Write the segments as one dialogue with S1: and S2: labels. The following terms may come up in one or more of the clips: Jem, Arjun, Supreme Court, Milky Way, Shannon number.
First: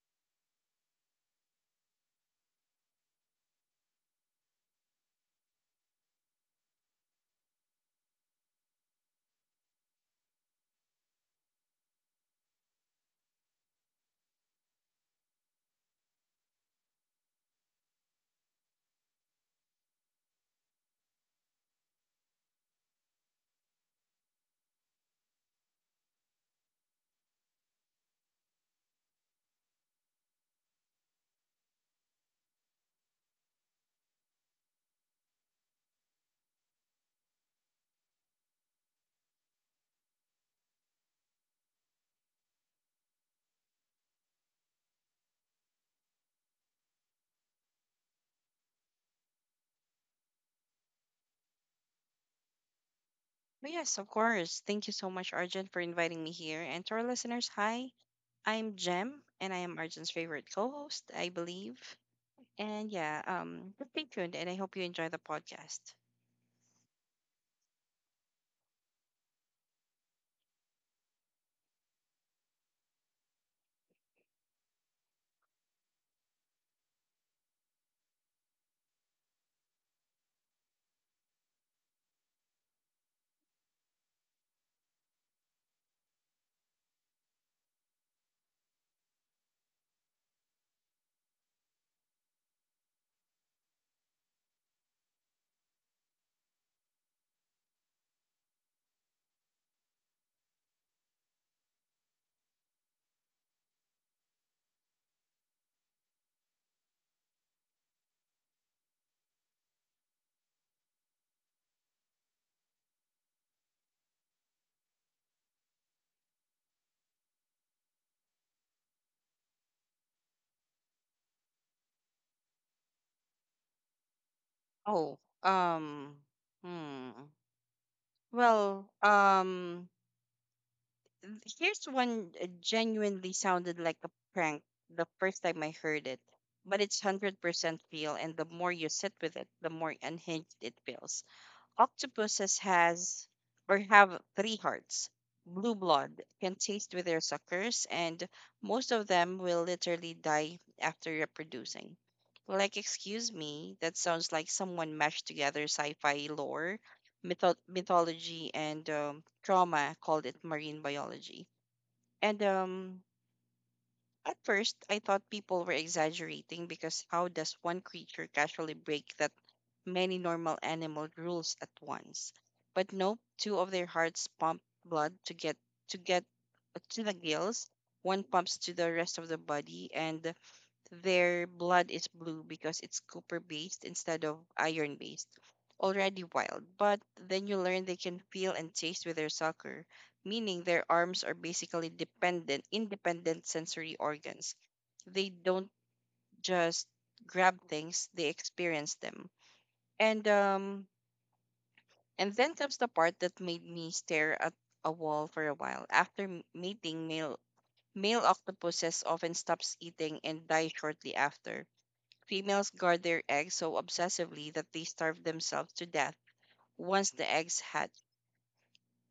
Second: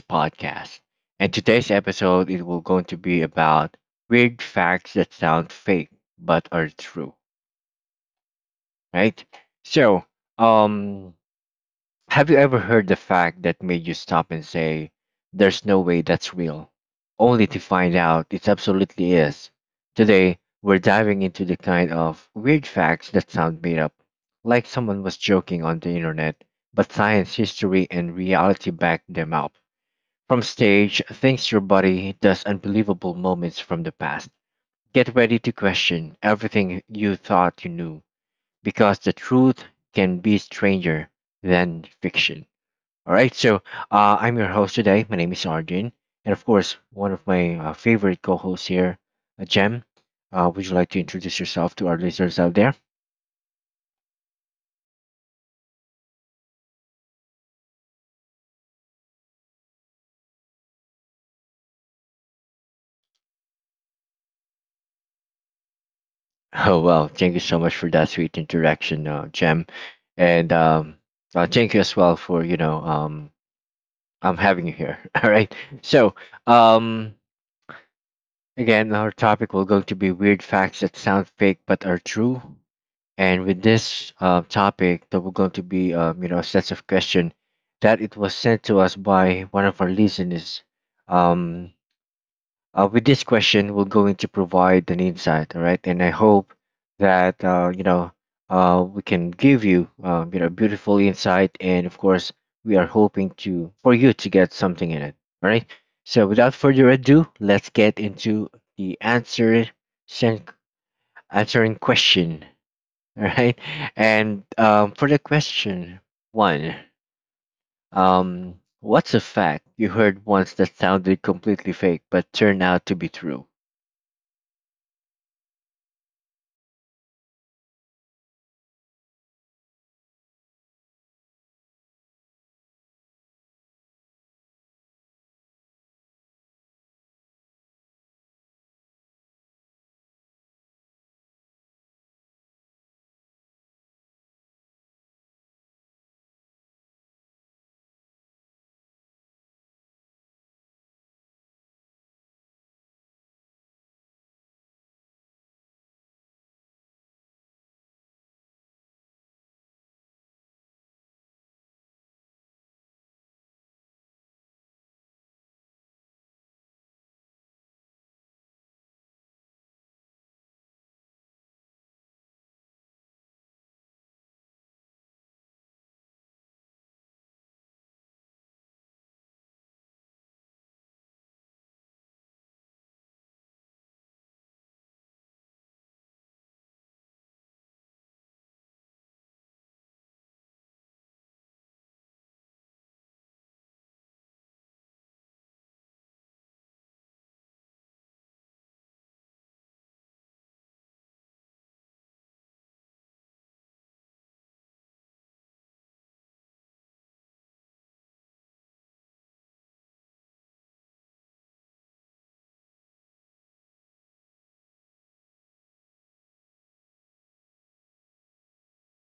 S1: podcast. And today's episode it will going to be about weird facts that sound fake but are true, right? So, um have you ever heard the fact that made you stop and say, there's no way that's real? Only to find out it absolutely is. Today we're diving into the kind of weird facts that sound made up, like someone was joking on the internet, but science, history, and reality back them up. From stage, thinks your body does unbelievable moments from the past. Get ready to question everything you thought you knew because the truth can be stranger than fiction. All right, so I'm your host today. My name is Arjun, and of course, one of my favorite co hosts here, Jem. Would you like to introduce yourself to our listeners out there?
S2: Oh yes, of course. Thank you so much, Arjun, for inviting me here. And to our listeners, hi, I'm Jem, and I am Arjun's favorite co host, I believe. And yeah, just stay tuned, and I hope you enjoy the podcast.
S1: Oh, well, thank you so much for that sweet interaction, Jem. And thank you as well for, I'm having you here. All right. So um Again, our topic will going to be weird facts that sound fake but are true. And with this topic, there will going to be you know a sets of question that it was sent to us by one of our listeners. Um, with this question we're going to provide an insight, all right, and I hope that you know we can give you you know beautiful insight, and of course we are hoping to for you to get something in it, all right. So without further ado, let's get into the answer sen- answering question. All right. And for the question one, um, what's a fact you heard once that sounded completely fake but turned out to be true?
S2: Oh, hmm. Well, here's one genuinely sounded like a prank the first time I heard it, but it's 100% real, and the more you sit with it, the more unhinged it feels. Octopuses has or have three hearts. Blue blood can taste with their suckers, and most of them will literally die after reproducing. Like, excuse me, that sounds like someone mashed together sci-fi lore, mythology, and trauma called it marine biology. And At first, I thought people were exaggerating because how does one creature casually break that many normal animal rules at once. But nope, two of their hearts pump blood to get to the gills, one pumps to the rest of the body, and their blood is blue because it's copper based instead of iron based. Already wild, but then you learn they can feel and taste with their sucker, meaning their arms are basically independent sensory organs. They don't just grab things, they experience them. And um, and then comes the part that made me stare at a wall for a while. After mating, male octopuses often stops eating and die shortly after. Females guard their eggs so obsessively that they starve themselves to death once the eggs hatch.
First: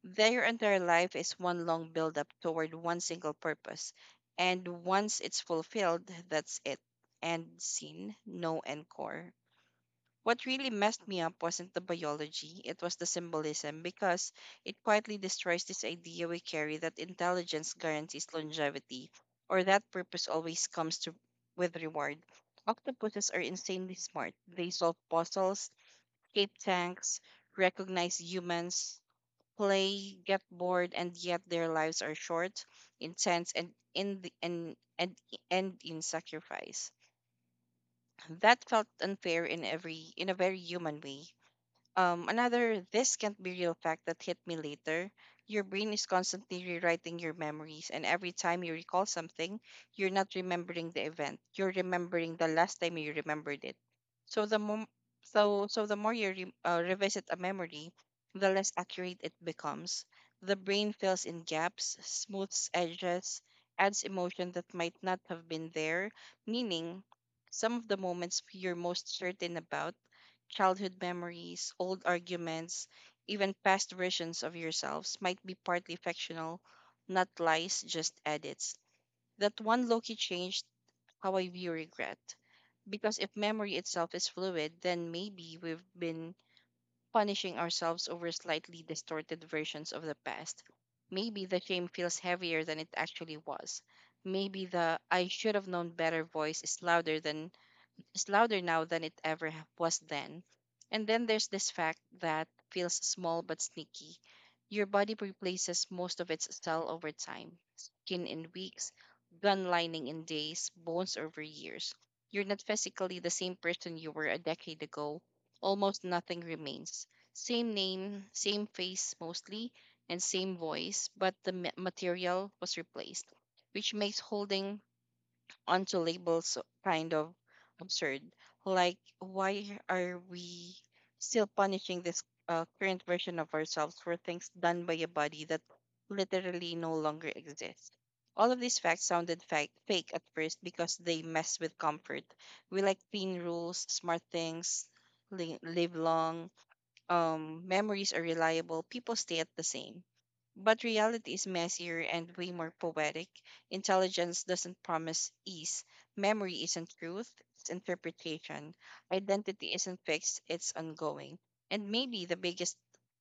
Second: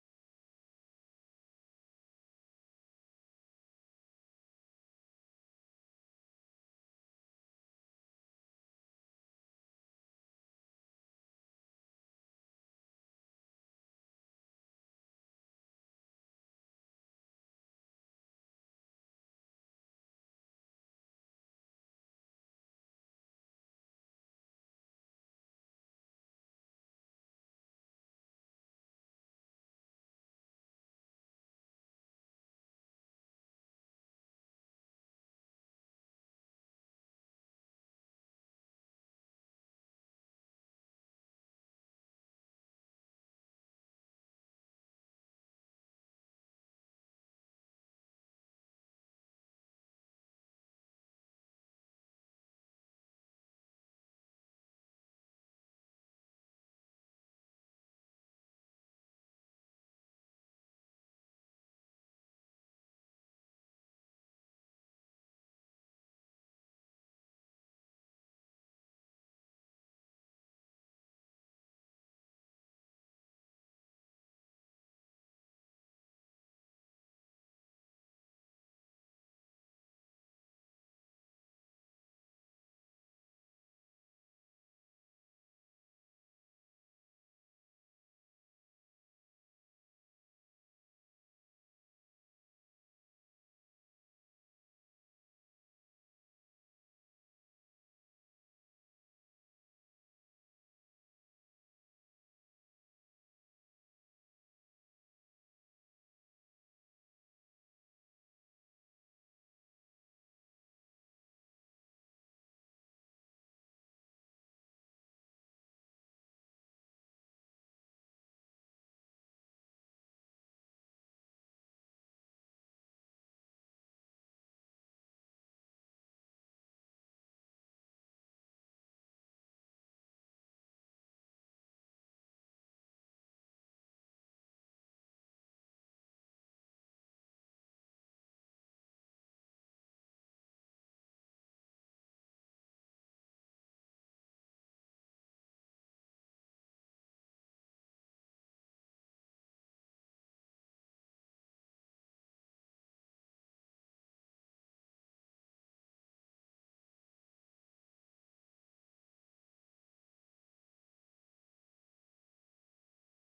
S2: Their entire life is one long buildup toward one single purpose. And once it's fulfilled, that's it. End scene, no encore. What really messed me up wasn't the biology, it was the symbolism because it quietly destroys this idea we carry that intelligence guarantees longevity or that purpose always comes to with reward. Octopuses are insanely smart. They solve puzzles, escape tanks, recognize humans, play, get bored, and yet their lives are short, intense, and end in sacrifice. That felt unfair in every in a very human way. Another this can't be real fact that hit me later. Your brain is constantly rewriting your memories, and every time you recall something, you're not remembering the event. You're remembering the last time you remembered it. So the mom- so the more you revisit a memory, the less accurate it becomes. The brain fills in gaps, smooths edges, adds emotion that might not have been there. Meaning, some of the moments you're most certain about, childhood memories, old arguments, even past versions of yourselves, might be partly fictional, not lies, just edits. That one Loki changed how I view regret. Because if memory itself is fluid, then maybe we've been punishing ourselves over slightly distorted versions of the past. Maybe the shame feels heavier than it actually was. Maybe the I should have known better voice is louder now than it ever was then. And then there's this fact that feels small but sneaky. Your body replaces most of its cell over time, skin in weeks, gun lining in days, bones over years. You're not physically the same person you were a decade ago. Almost nothing remains. Same name, same face mostly, and same voice, but the material was replaced, which makes holding onto labels kind of absurd. Like, why are we still punishing this current version of ourselves for things done by a body that literally no longer exists? All of these facts sounded fake at first because they mess with comfort. We like clean rules, smart things, live long, memories are reliable, people stay at the same. But reality is messier and way more poetic. Intelligence doesn't promise ease. Memory isn't truth, it's interpretation. Identity isn't fixed, it's ongoing. And maybe the biggest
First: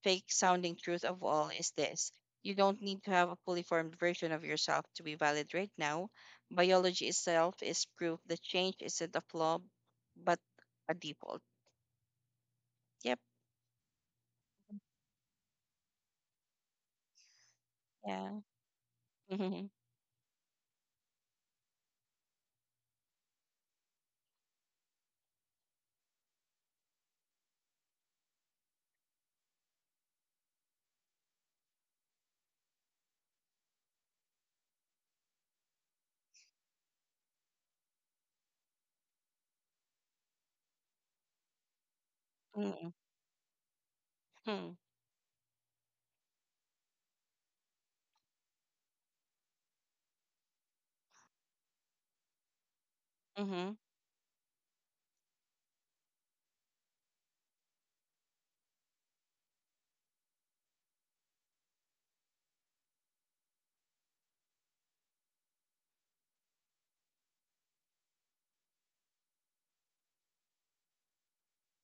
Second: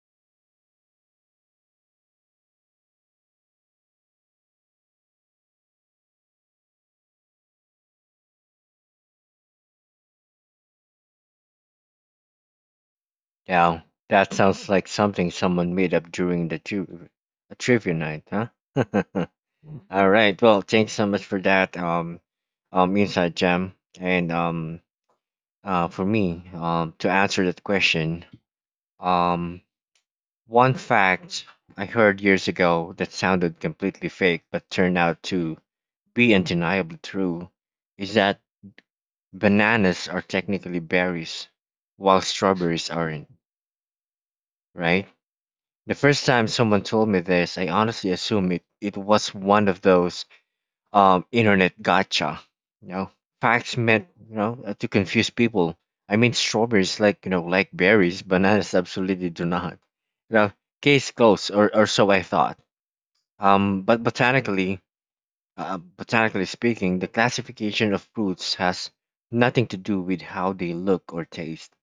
S2: fake sounding truth of all is this: you don't need to have a fully formed version of yourself to be valid right now. Biology itself is proof that change isn't a flaw, but a default. Yep.
S1: Yeah, that sounds like something someone made up during the a trivia night,
S2: Yeah.
S1: huh? All right. Well, thanks so much for that inside Gem. And for me to answer that question, um one fact I heard years ago that sounded completely fake but turned out to be undeniably true is that bananas are technically berries while strawberries aren't,
S2: Hmm.
S1: right? The first time someone told me this, I honestly assumed it was one of those internet gotcha, you know,
S2: Mm-hmm.
S1: facts meant, you know, to confuse people. I mean, strawberries like, you know, like berries, bananas absolutely do not. You know, case closed, or so I thought. But botanically speaking, the classification of fruits has nothing to do with how they look or taste.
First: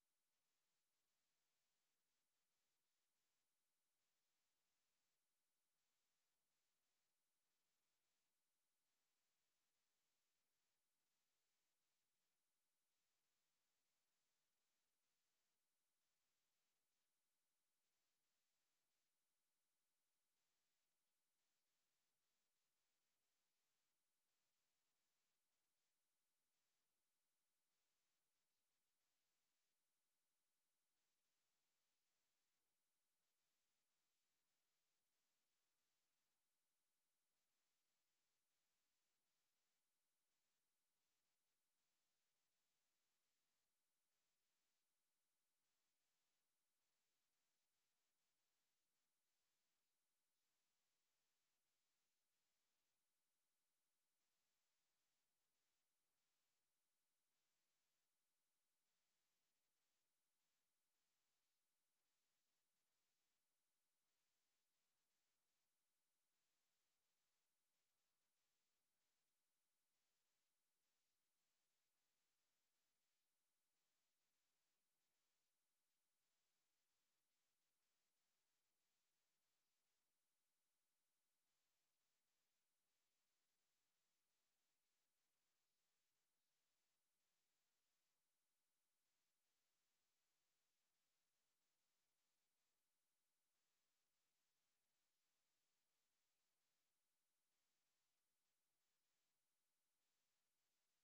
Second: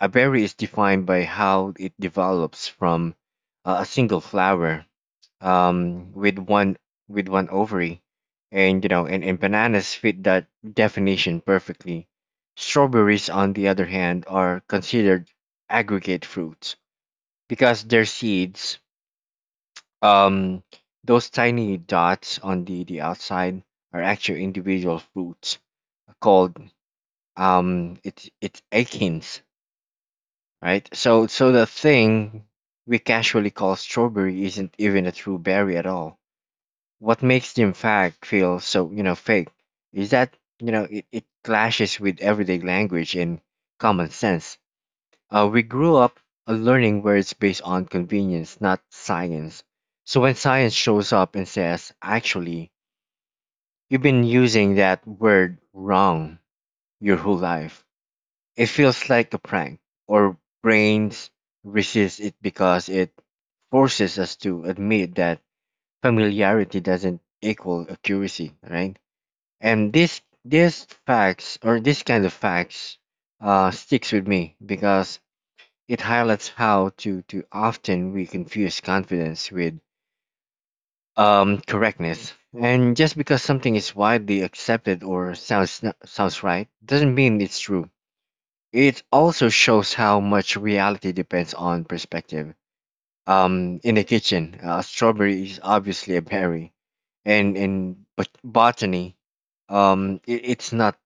S1: A berry is defined by how it develops from a single flower um, with one with one ovary, and you know, and bananas fit that definition perfectly. Strawberries, on the other hand, are considered aggregate fruits because their seeds, um, those tiny dots on the outside, are actual individual fruits called it's akins, right? So the thing we casually call strawberry isn't even a true berry at all. What makes the fact feel so you know fake is that you know it clashes with everyday language and common sense. We grew up learning words based on convenience, not science. So when science shows up and says, actually, you've been using that word wrong your whole life, it feels like a prank, or brains resist it because it forces us to admit that familiarity doesn't equal accuracy, right? And this facts, or this kind of facts, sticks with me because it highlights how to often we confuse confidence with correctness. And just because something is widely accepted or sounds sounds right doesn't mean it's true. It also shows how much reality depends on perspective. In the kitchen, strawberry is obviously a berry, and in botany, it's not.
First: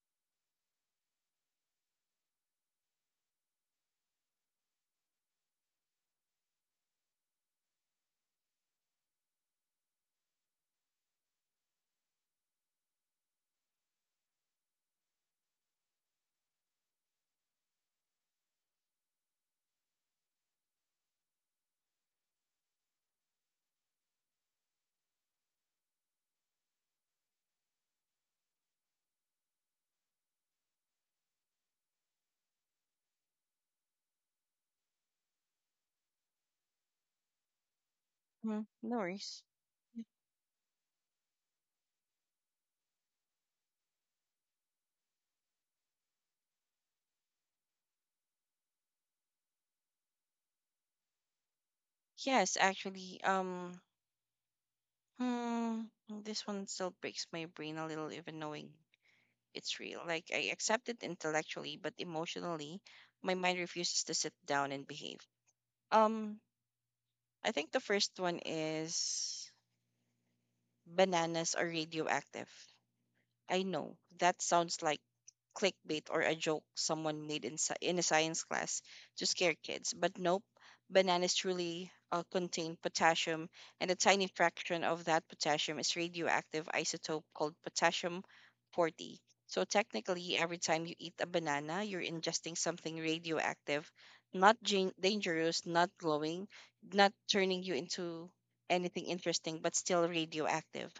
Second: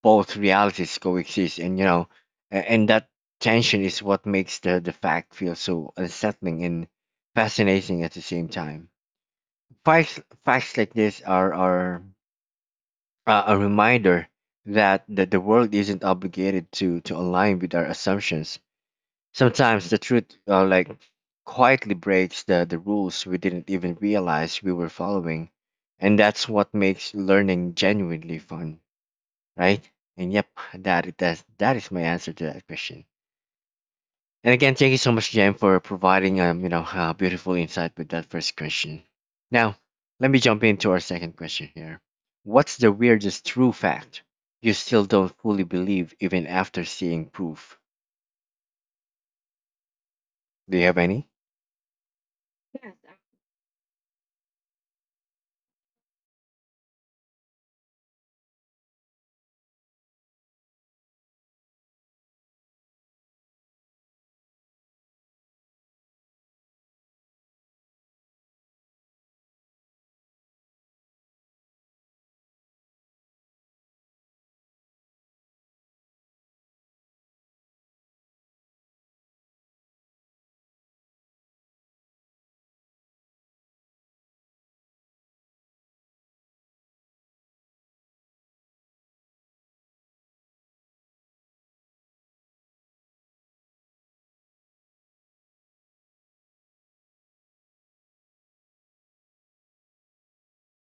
S1: Both realities coexist, and you know, and that tension is what makes the fact feel so unsettling and fascinating at the same time. Facts like this are a reminder that the world isn't obligated to align with our assumptions. Sometimes the truth like quietly breaks the rules we didn't even realize we were following, and that's what makes learning genuinely fun, right? And yep, that is my answer to that question. And again, thank you so much, Jen, for providing you know beautiful insight with that first
S2: Hmm. No
S1: question.
S2: worries.
S1: Now, let me jump into our second question here. What's the weirdest true fact you still don't fully believe even after seeing proof? Do you have any?
S2: Yes, actually, hmm, this one still breaks my brain a little, even knowing it's real. Like, I accept it intellectually, but emotionally, my mind refuses to sit down and behave. Um, I think the first one is bananas are radioactive. I know that sounds like clickbait or a joke someone made in a science class to scare kids. But nope, bananas truly contain potassium, and a tiny fraction of that potassium is radioactive isotope called potassium 40. So technically, every time you eat a banana, you're ingesting something radioactive, not dangerous, not glowing, not turning you into anything interesting, but still radioactive.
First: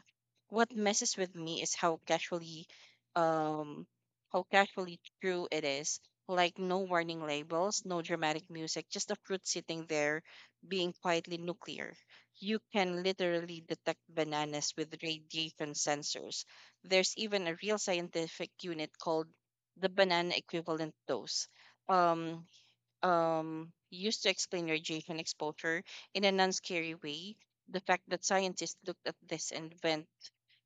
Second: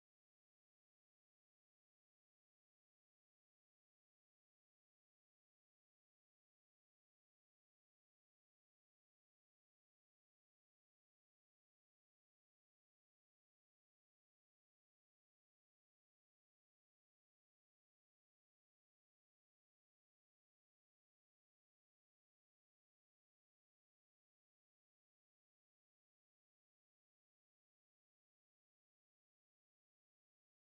S2: What messes with me is um how casually true it is. Like no warning labels, no dramatic music, just a fruit sitting there being quietly nuclear. You can literally detect bananas with radiation sensors. There's even a real scientific unit called the banana equivalent dose, um used to explain radiation exposure in a non-scary way. The fact that scientists looked at this and went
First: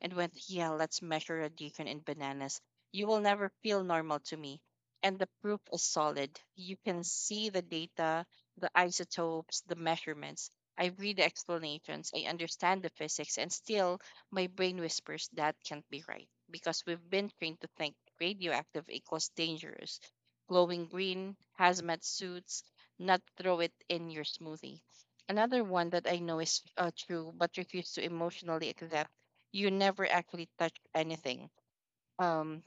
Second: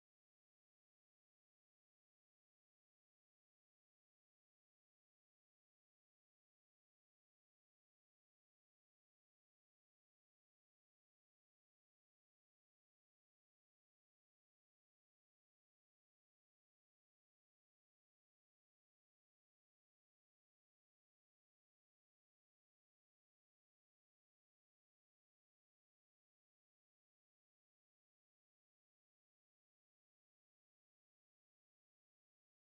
S2: and went, yeah, let's measure radiation in bananas. You will never feel normal to me. And the proof is solid. You can see the data, the isotopes, the measurements. I read the explanations. I understand the physics, and still my brain whispers that can't be right, because we've been trained to think radioactive equals dangerous, glowing green, hazmat suits, not throw it in your smoothie. Another one that I know is true but refuse to emotionally accept: you never actually touch anything. Um,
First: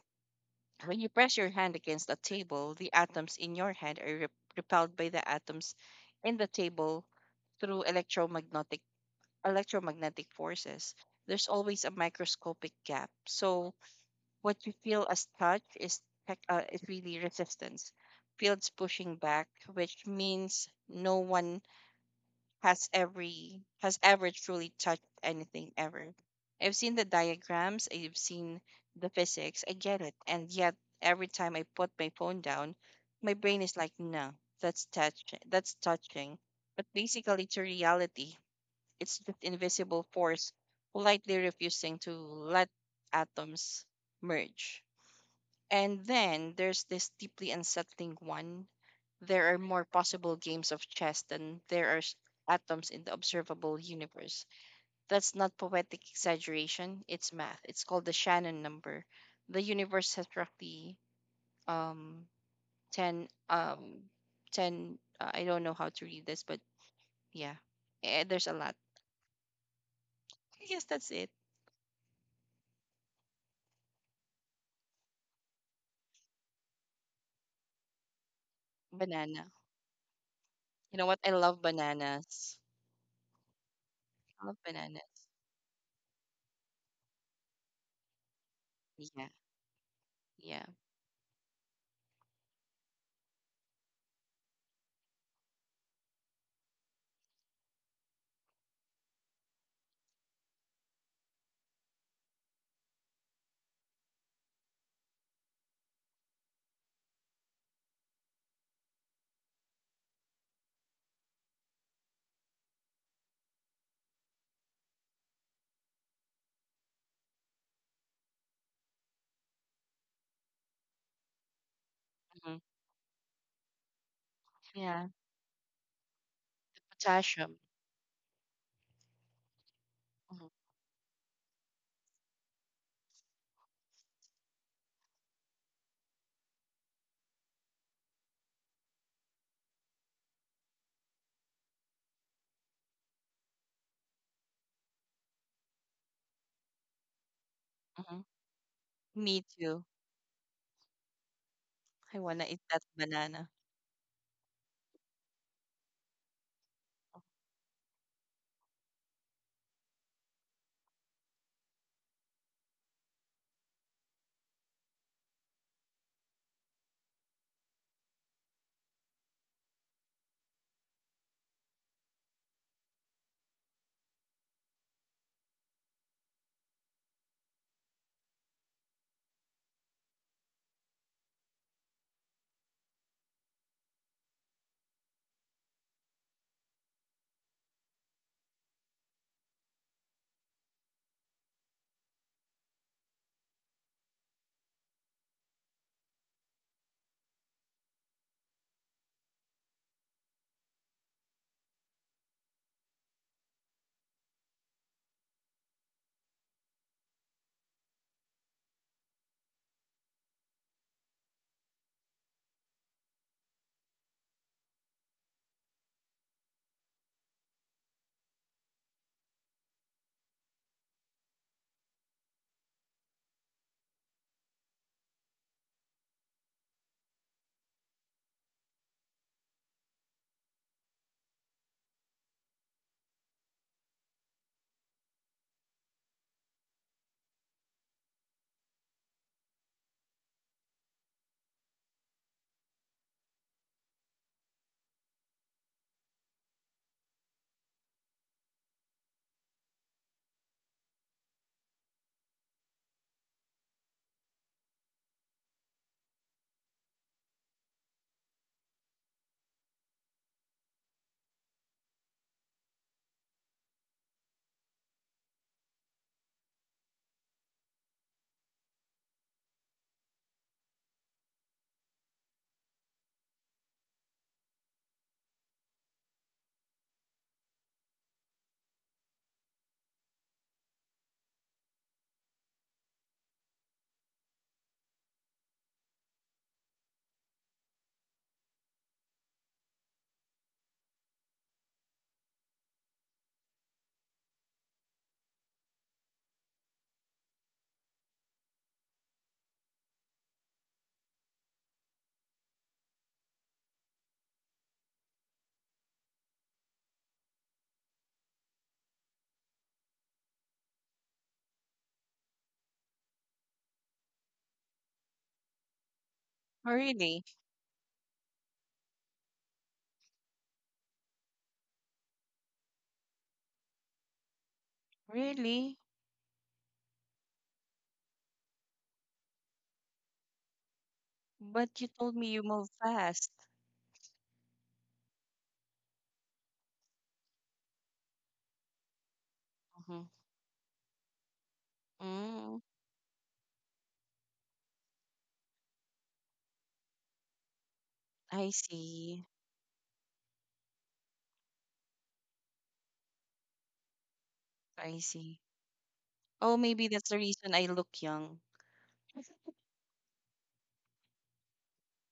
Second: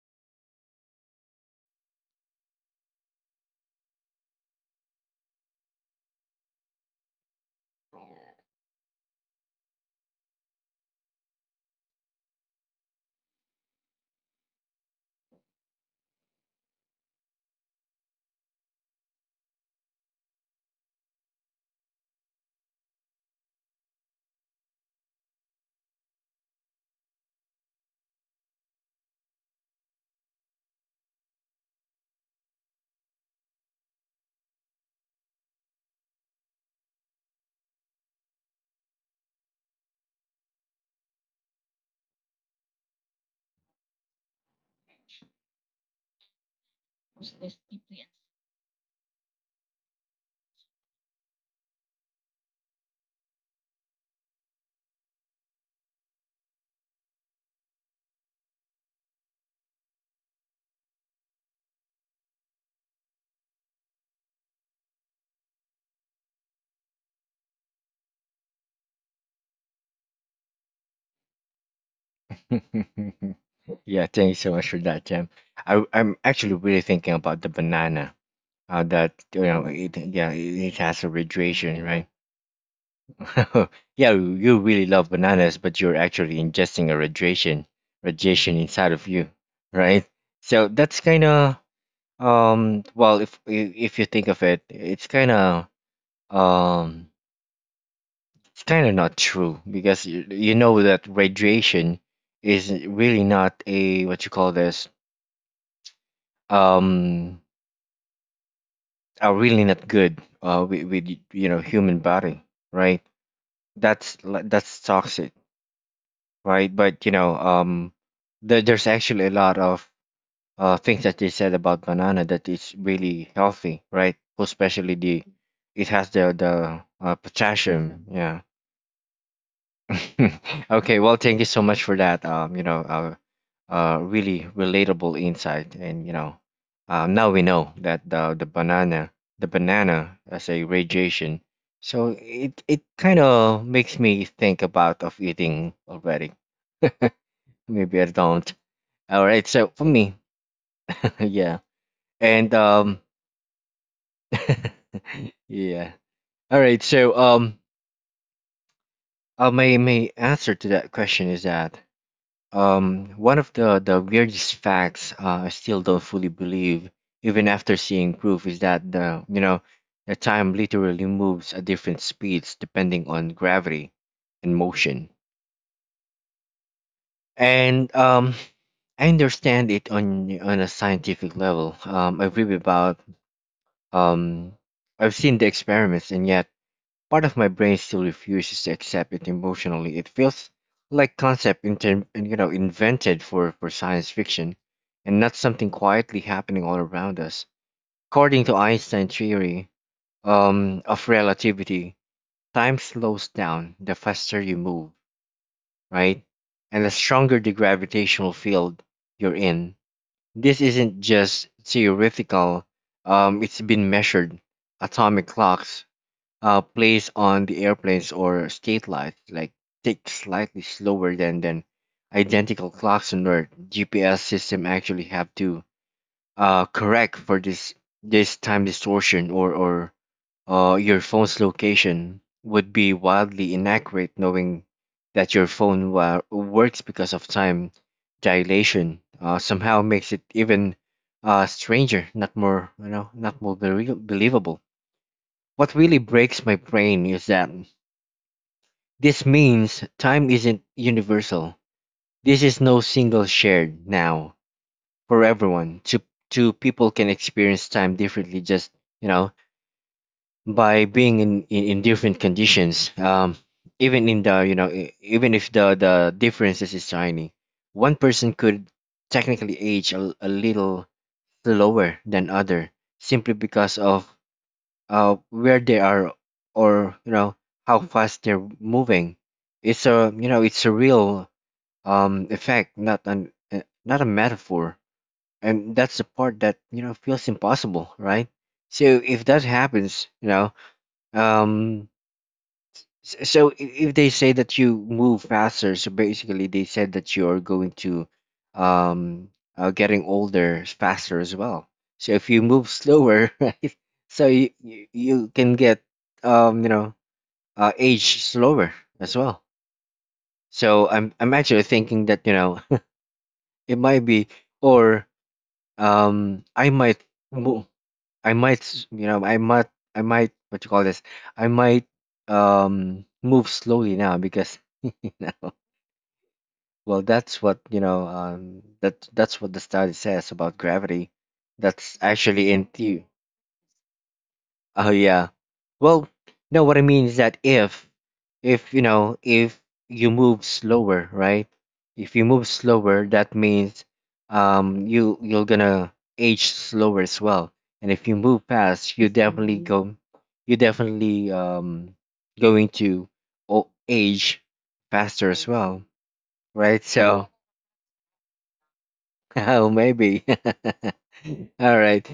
S2: when you press your hand against a table, the atoms in your hand are repelled by the atoms in the table through electromagnetic forces. There's always a microscopic gap. So what you feel as touch is really resistance, fields pushing back, which means no one has ever truly touched anything ever. I've seen the diagrams, I've seen the physics, I get it, and yet every time I put my phone down, my brain is like, no, that's touch, that's touching. But basically, it's a reality, it's just invisible force politely refusing to let atoms merge. And then there's this deeply unsettling one. There are more possible games of chess than there are atoms in the observable universe. That's not poetic exaggeration, it's math. It's called the Shannon number. The universe has roughly um 10 10 I don't know how to read this, but yeah. Eh, there's a lot. I guess that's it.
S1: Yeah, thank you so much for that, Jem. I'm actually really thinking about the banana. How that you
S2: Banana.
S1: know it, yeah, it
S2: You
S1: has
S2: know
S1: a
S2: what? I love
S1: radiation, right?
S2: bananas.
S1: Yeah,
S2: I love
S1: you really love
S2: bananas.
S1: bananas, but you're actually ingesting a radiation inside of
S2: Yeah.
S1: you, right?
S2: Yeah.
S1: So that's kind of well, if if you think of it, um it's kind of not true because you know that radiation is really not a what you call this, um are really not good with you know human body, right? That's that's toxic, right? But you know, there's actually a lot of things that they said about banana that
S2: Hmm.
S1: it's really healthy, right? Especially
S2: Yeah.
S1: the it has the
S2: Potassium.
S1: potassium. Yeah.
S2: Mhm.
S1: Okay. Well, thank you so much for that. You know, really relatable insight, and you know, now we know that the banana, the banana as a radiation. So it kind of makes me think about of eating already. Maybe I
S2: Mhm.
S1: don't. All
S2: Me
S1: right, so
S2: too.
S1: for me, yeah,
S2: I wanna
S1: and
S2: eat that banana.
S1: yeah. All right, so my my answer to that question is that one of the weirdest facts I still don't fully believe, even after seeing proof, is that the you know the time literally moves at different speeds depending on gravity and motion. And I understand it on a scientific level. I read about Um, I've seen the experiments, and yet part of my brain still refuses to accept it emotionally. It feels like concept you know invented for science fiction, and not something quietly happening all around us. According to Einstein's theory of relativity, time slows down the faster you move, right? And the stronger the gravitational field you're in. This isn't just theoretical. It's been measured. Atomic clocks plays on the airplanes or state lights like tick slightly slower than identical klaxon or GPS system actually have to correct for this time distortion, or your phone's location would be wildly inaccurate. Knowing that your phone works because of time dilation somehow makes it even stranger, not more you know not more believable. What really breaks my brain is that this means time isn't universal. This is no single shared now for everyone. Two people can experience time differently just, you know, by being in different conditions. Even in the, you know, even if the differences is tiny, one person could technically age a little slower than other, simply because of where they are, or, you know, how fast they're moving. It's a, you know, it's a real effect, not an not a metaphor, and that's the part that you know feels impossible, right? So if that happens, you know, um so if they say that you move faster, so basically they said that you are going to um getting older faster as well. So if you move slower, right? So you can get you know age slower as well. So I'm actually thinking that you know it might be, or I
S2: Oh,
S1: might
S2: really?
S1: mo- I might you know I might I might what you call this, I might move slowly now because you know
S2: Really?
S1: well that's what you know that that's what the study says about gravity.
S2: But you
S1: That's
S2: told me you
S1: actually in
S2: move
S1: the
S2: fast.
S1: Oh yeah. Well, no, what I mean is that if you know, if
S2: Mhm.
S1: you move slower, right? If you move
S2: Mm.
S1: slower, that means you you're gonna age slower as well. And if you move
S2: I
S1: fast, you
S2: see.
S1: definitely Mhm. go, you definitely going to age
S2: I
S1: faster
S2: see.
S1: as well,
S2: Oh,
S1: right?
S2: maybe that's the
S1: So
S2: reason I look young.
S1: Oh, maybe. All right.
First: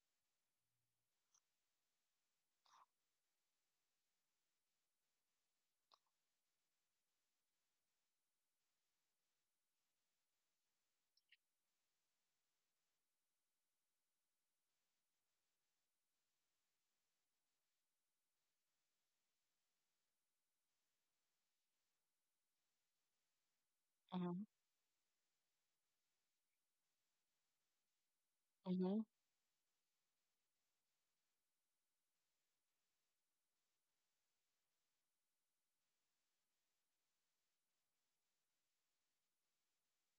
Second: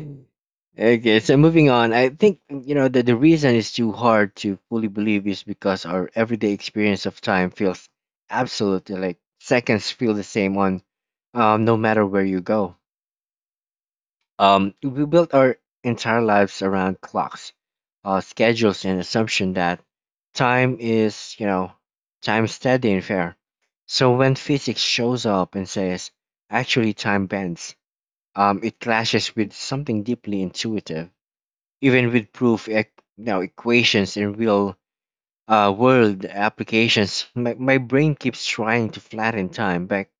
S1: Okay, so moving on. I think, you know, that the reason it's too hard to fully believe is because our everyday experience of time feels absolutely, like seconds feel the same on no matter where you go. We built our entire lives around clocks, schedules, and assumption that time is, you know, time steady and fair. So when
S2: Mhm.
S1: physics shows up and says, actually, time bends it
S2: Mhm.
S1: clashes with something deeply intuitive, even with equations in real world applications. My brain keeps trying to flatten time back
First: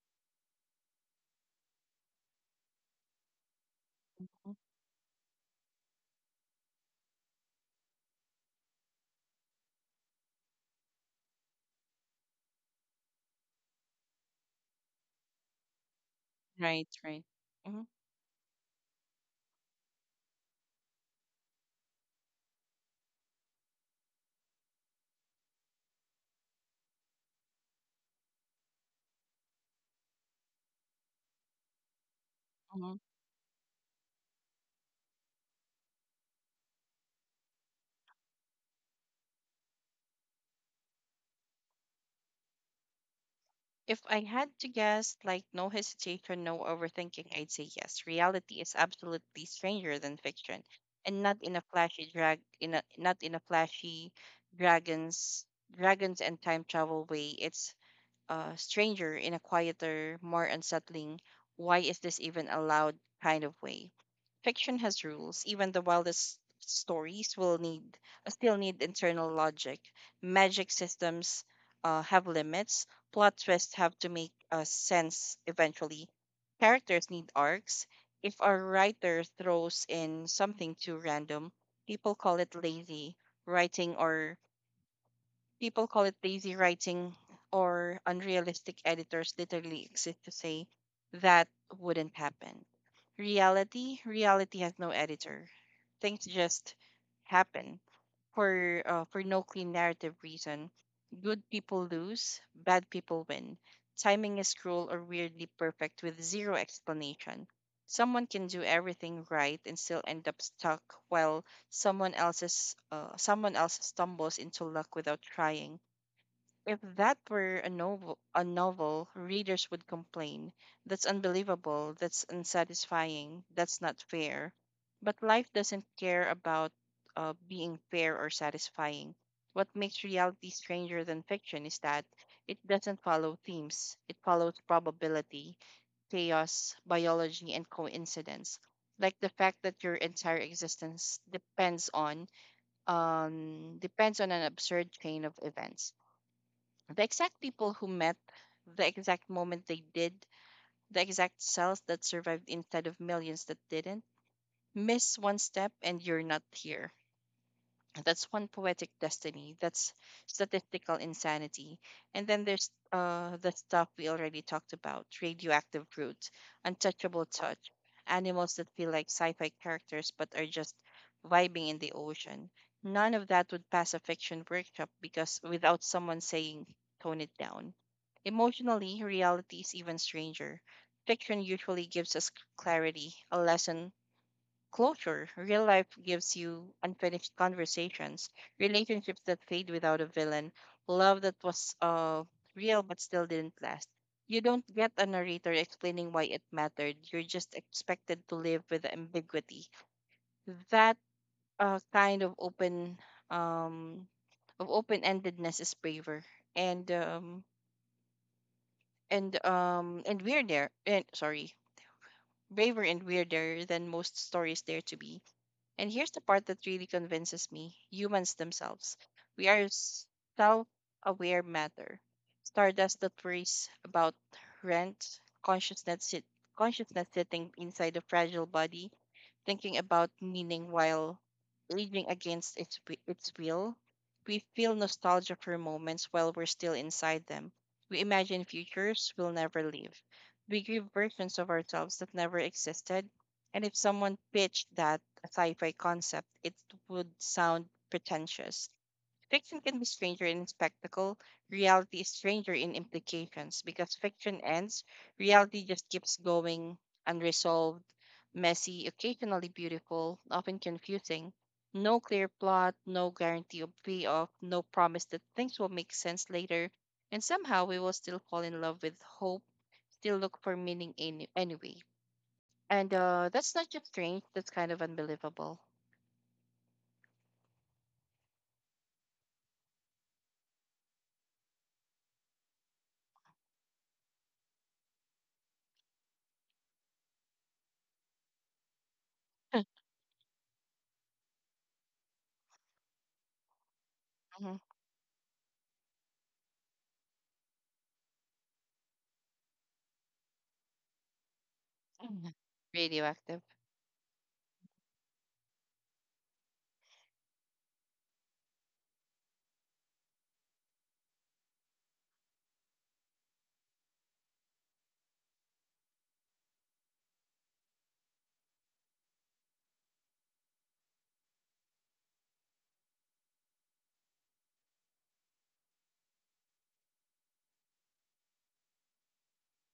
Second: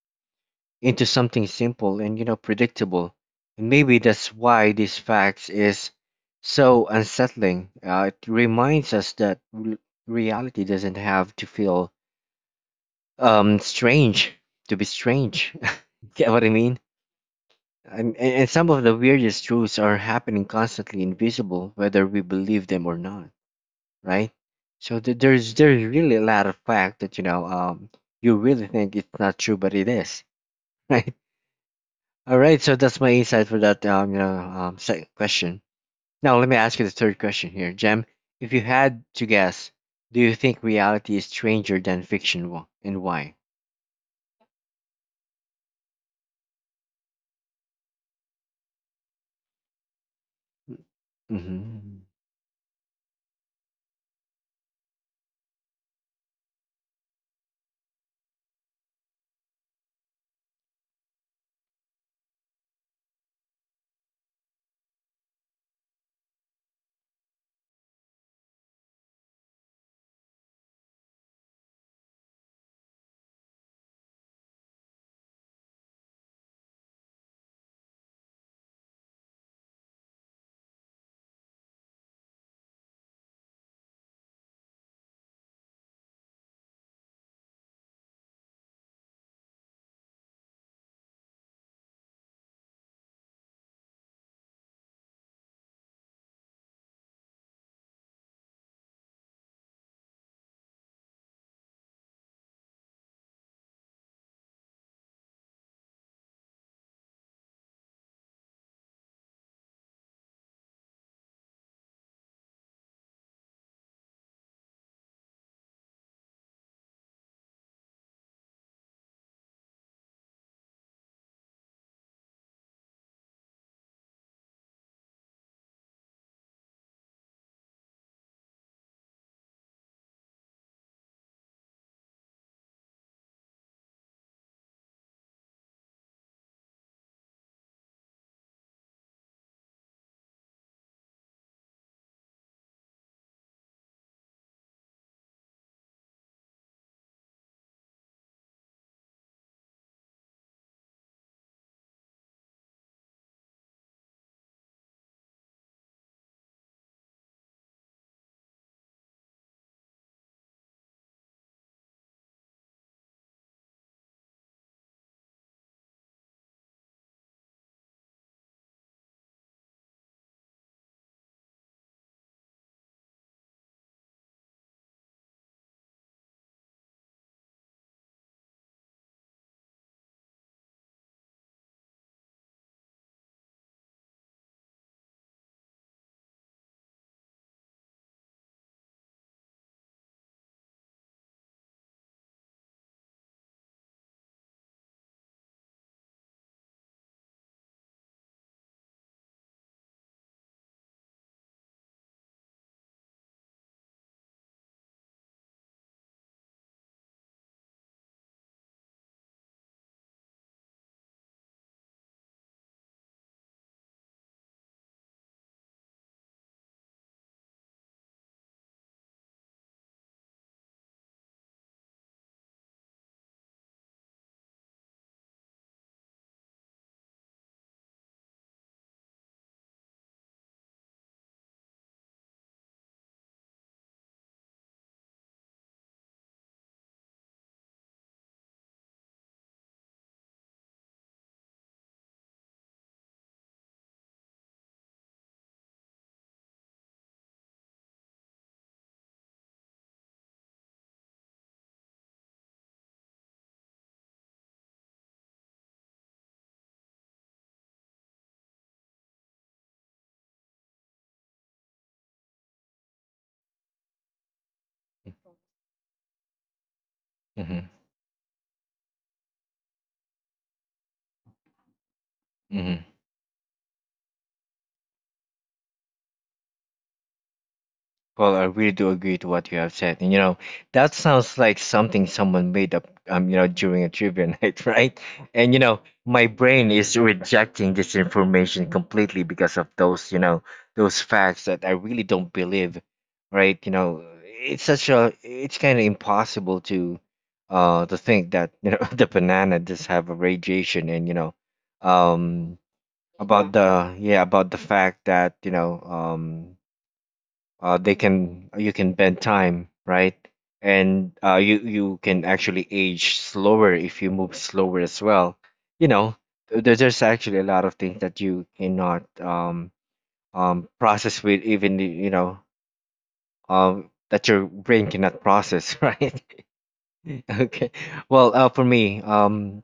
S1: into something simple and predictable, and maybe that's
S2: Mhm.
S1: why this fact is so unsettling. It reminds us that reality doesn't have to feel strange to be strange. Get what I mean?
S2: Right, right. Mhm.
S1: And some of the weirdest truths are happening constantly, invisible, whether we believe them or not, right? So there's really a lot of fact that you really think it's not true, but it is, right? All right, so
S2: Mhm.
S1: that's my insight for that second question. Now let me ask you the third question here, Jem. If you had to guess, do you think reality is stranger than fiction, and why?
S2: If I had to guess, like no hesitation, no overthinking, I'd say yes. Reality is absolutely stranger than fiction, and not in a
S1: Mm-hmm.
S2: flashy dragons, dragons and time travel way. It's stranger in a quieter, more unsettling, why is this even allowed kind of way. Fiction has rules. Even the wildest stories will need still need internal logic. Magic systems have limits. Plot twists have to make sense eventually. Characters need arcs. If a writer throws in something too random, people call it lazy writing People call it lazy writing or unrealistic. Editors literally exist to say that wouldn't happen. Reality has no editor. Things just happen for no clean narrative reason. Good people lose, bad people win. Timing is cruel or weirdly perfect with zero explanation. Someone can do everything right and still end up stuck, while someone else stumbles into luck without trying. If that were a novel, readers would complain. That's unbelievable. That's unsatisfying. That's not fair. But life doesn't care about being fair or satisfying. What makes reality stranger than fiction is that it doesn't follow themes. It follows probability, chaos, biology, and coincidence. Like the fact that your entire existence depends on an absurd chain of events, the exact people who met, the exact moment they did, the exact cells that survived instead of millions that didn't. Miss one step and you're not here. That's one poetic destiny, that's statistical insanity. And then there's the stuff we already talked about: radioactive brute, untouchable touch, animals that feel like sci-fi characters but are just vibing in the ocean. None of that would pass a fiction workshop, because without someone saying tone it down emotionally, reality is even stranger. Fiction usually gives us clarity, a lesson, closure. Real life gives you unfinished conversations, relationships that fade without a villain, love that was real but still didn't last. You don't get a narrator explaining why it mattered. You're just expected to live with ambiguity. That kind of um, open-endedness is braver and um, and weirder and sorry braver and weirder than most stories dare to be. And here's the part that really convinces me humans themselves. We are self aware matter. Stardust that worries about rent, consciousness, consciousness sitting inside a fragile body, thinking about meaning while aging against its will. We feel nostalgia for moments while we're still inside them. We imagine futures we'll never live. We give versions of ourselves that never existed. And if someone pitched that sci fi concept, it would sound pretentious. Fiction can be stranger in spectacle, reality is stranger in implications because fiction ends, reality just keeps going unresolved, messy, occasionally beautiful, often confusing. No clear plot, no guarantee of payoff, no promise that things will make sense later, and somehow we will still fall in love with hope, still look for meaning anyway. And
S1: Mm-hmm.
S2: uh, that's not just strange, that's kind of unbelievable.
S1: Well, I really do agree to what you have said. And, that sounds like something someone made up, during a trivia night, right? And, my brain is rejecting this information completely because of those, those facts that I really don't believe, right?
S2: Mhm.
S1: It's such it's kind of impossible to think that, the banana does have a radiation and,
S2: Mhm.
S1: um,
S2: Radioactive.
S1: about the, yeah, about the fact that, they can you can bend time, right? And you can actually age slower if you move slower as well, you know there, there's actually a lot of things that you cannot process with even that your brain cannot process, right? Okay, well for me,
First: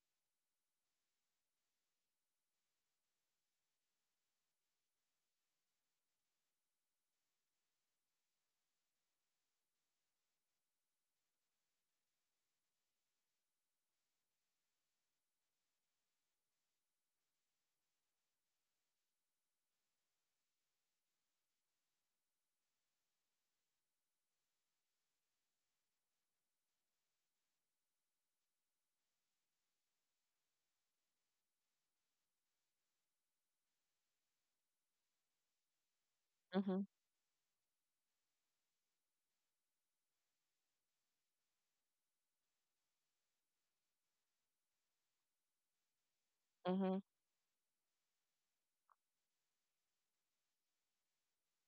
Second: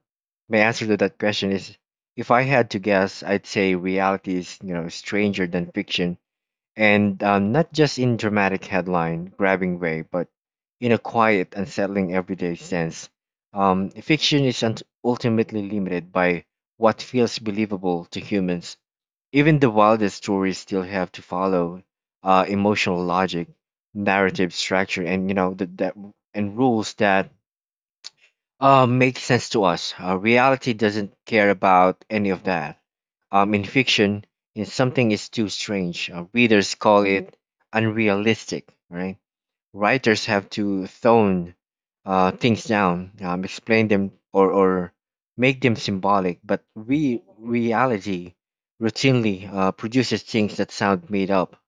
S1: my answer to that question is, if I had to guess, I'd say reality is, stranger than fiction, and not just in dramatic headline grabbing way, but in a quiet, unsettling everyday sense. Fiction is ultimately limited by what feels believable to humans. Even the wildest stories still have to follow emotional logic, narrative structure, and you know the, that and rules that makes sense to us. Reality doesn't care about any of that. In fiction, if something is too strange, readers
S2: Mm-hmm.
S1: call it unrealistic, right? Writers have to tone things down, explain them, or make them symbolic. But
S2: Mm-hmm.
S1: reality routinely produces things that sound made up.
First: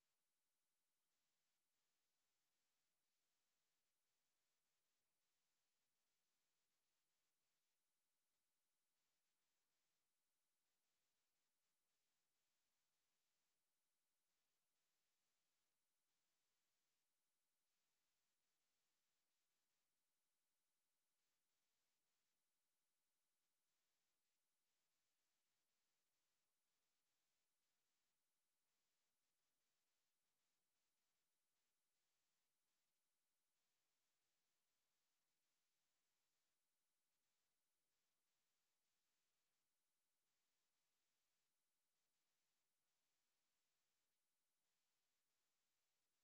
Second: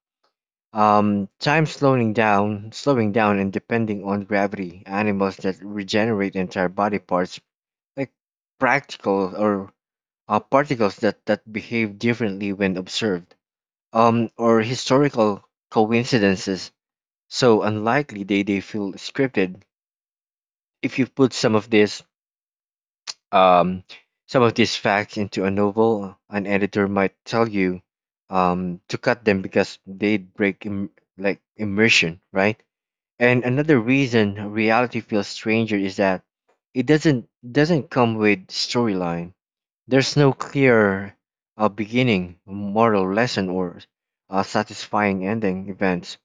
S1: Time slowing down, and depending on gravity, animals that regenerate entire body parts like practical or particles that behave differently when observed, or historical coincidences so unlikely they feel scripted. If you put some of this um, some of these facts into a novel, an editor might tell you to cut them because they break immersion, right? And another reason reality feels stranger is that it doesn't come with storyline. There's no clear beginning, moral lesson, or satisfying ending. Events,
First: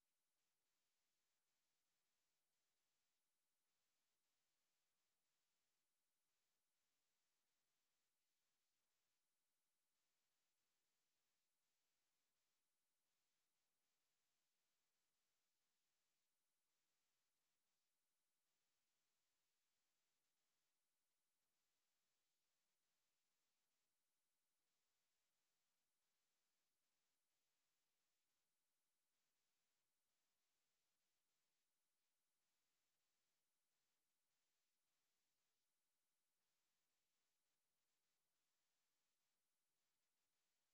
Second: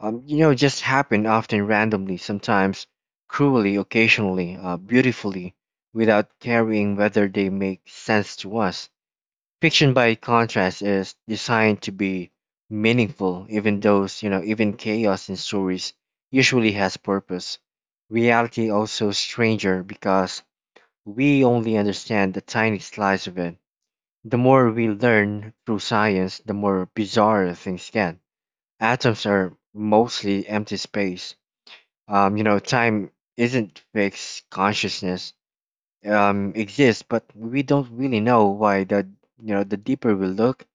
S1: just happen often randomly, sometimes cruelly, occasionally beautifully, without caring whether they make sense to us. Fiction, by contrast, is designed to be meaningful, even even chaos in stories usually has purpose. Reality also stranger because we only understand the tiny slice of it. The more we learn through science, the more bizarre things get. Atoms are mostly empty space. Time isn't fixed. Consciousness exists, but we don't really know why. The deeper we look,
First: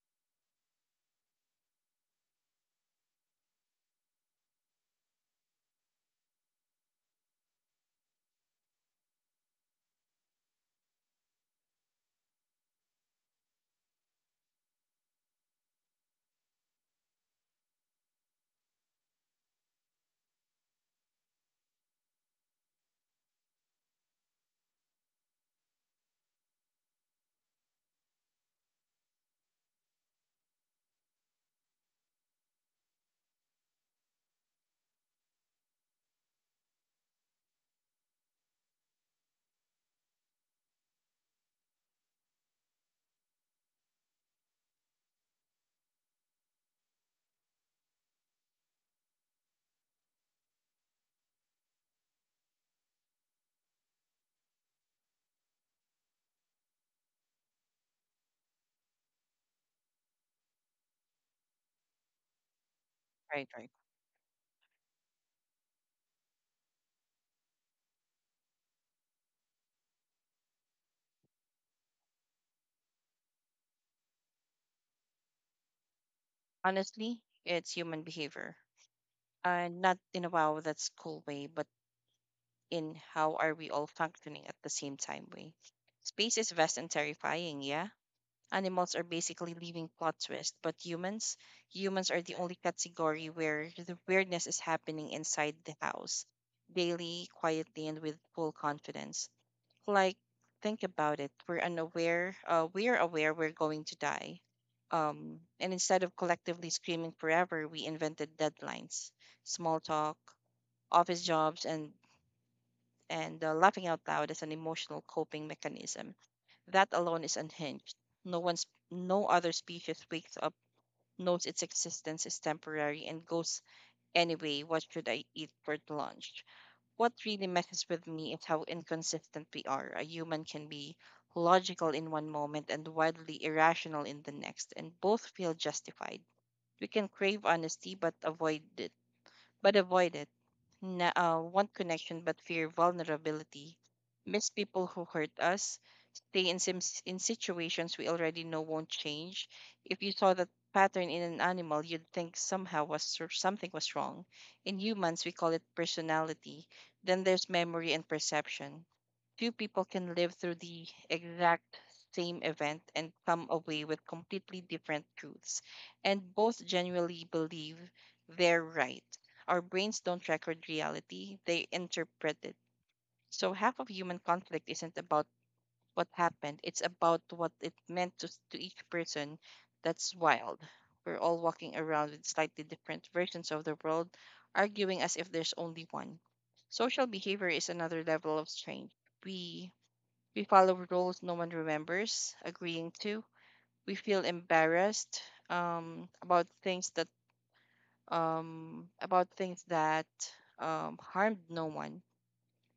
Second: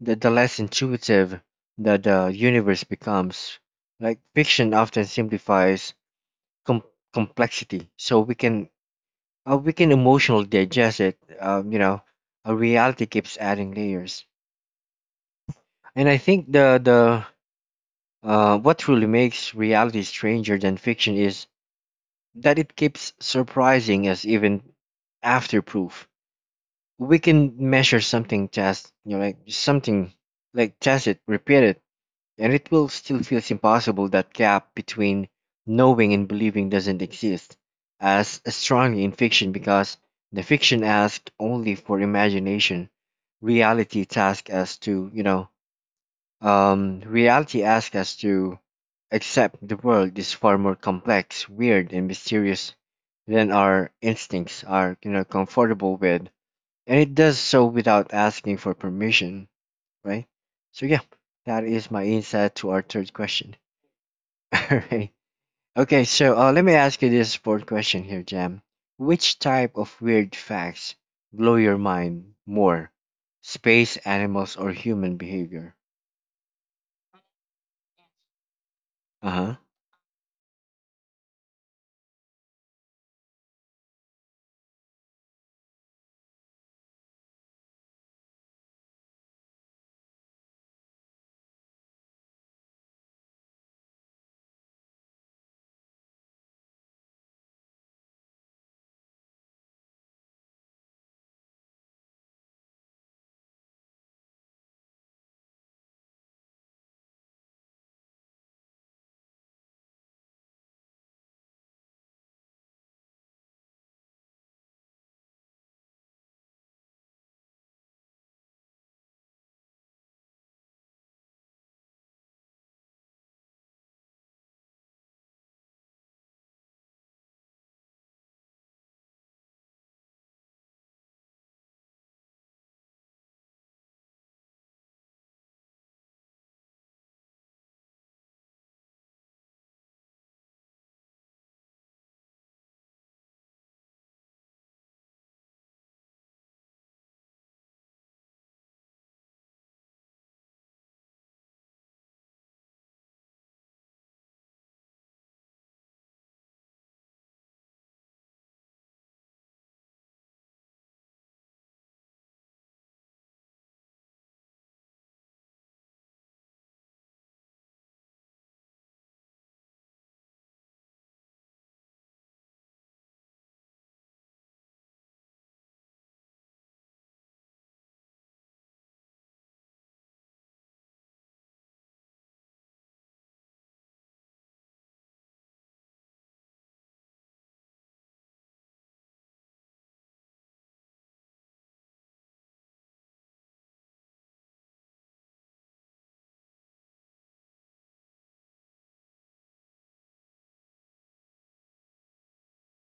S1: the less intuitive the universe becomes. Like fiction often simplifies com- complexity, so we can emotionally digest it. A reality keeps adding layers. And I think the what truly makes reality stranger than fiction is that it keeps surprising us even after proof. We can measure something, test you know, like something, like test it, repeat it, and it will still feels impossible. That gap between knowing and believing doesn't exist as strongly in fiction because the fiction asks only for imagination. Reality tasks us to you know Reality asks us to accept the world is far more complex, weird, and mysterious than our instincts are, comfortable with, and it does so without asking for permission, right? So yeah, that is my insight to our third
S2: Right,
S1: question.
S2: right.
S1: All right. Okay, so let me ask you this fourth question here, Jam. Which type of weird facts blow your mind more? Space, animals, or human behavior?
S2: Honestly, it's human behavior.
S1: Uh huh.
S2: And not in a wow, that's cool way, but in how are we all functioning at the same time way. Space is vast and terrifying, yeah? Animals are basically living plot twist, but humans are the only category where the weirdness is happening inside the house, daily, quietly, and with full confidence. Like, think about it. We're aware we're going to die, and instead of collectively screaming forever, we invented deadlines, small talk, office jobs, and laughing out loud as an emotional coping mechanism. That alone is unhinged. No other species wakes up, knows its existence is temporary, and goes, anyway, what should I eat for lunch? What really messes with me is how inconsistent we are. A human can be logical in one moment and wildly irrational in the next, and both feel justified. We can crave honesty but avoid it. But avoid it. Want connection but fear vulnerability. Miss people who hurt us, stay in situations we already know won't change. If you saw that pattern in an animal, you'd think somehow was or something was wrong. In humans, we call it personality. Then there's memory and perception. Few people can live through the exact same event and come away with completely different truths, and both genuinely believe they're right. Our brains don't record reality, they interpret it. So half of human conflict isn't about what happened. It's about what it meant to each person. That's wild. We're all walking around with slightly different versions of the world, arguing as if there's only one. Social behavior is another level of strange. We we follow rules no one remembers agreeing to. We feel embarrassed about things that um, about things that harmed no one.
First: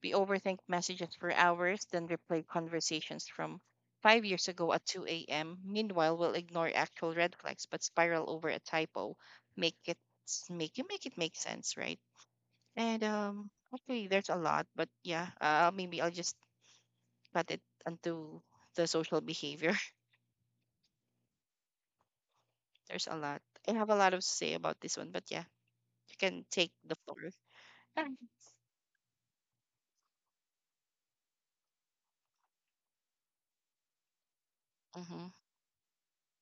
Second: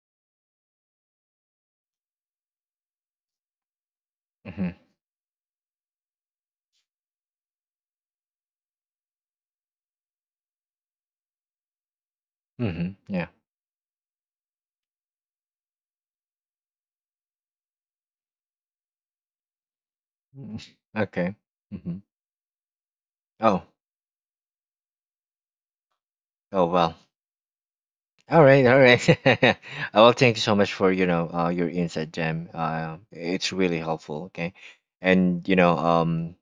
S2: We overthink messages for hours, then replay conversations from 5 years ago
S1: Mm-hmm.
S2: at 2 a.m. Meanwhile, we'll ignore actual red flags but spiral over a typo. Make it make it make sense, right? And
S1: Mm-hmm.
S2: actually, there's a lot, but yeah, maybe I'll just cut it onto the social behavior.
S1: Mm. Okay. Hmm.
S2: There's a lot.
S1: Oh.
S2: I have a lot of say about this one, but yeah, you can
S1: Oh
S2: take
S1: well.
S2: the floor.
S1: All right. All right. Well, thank you so much for your insight, Jam. It's really helpful. Okay,
S2: Mm-hmm.
S1: and you know um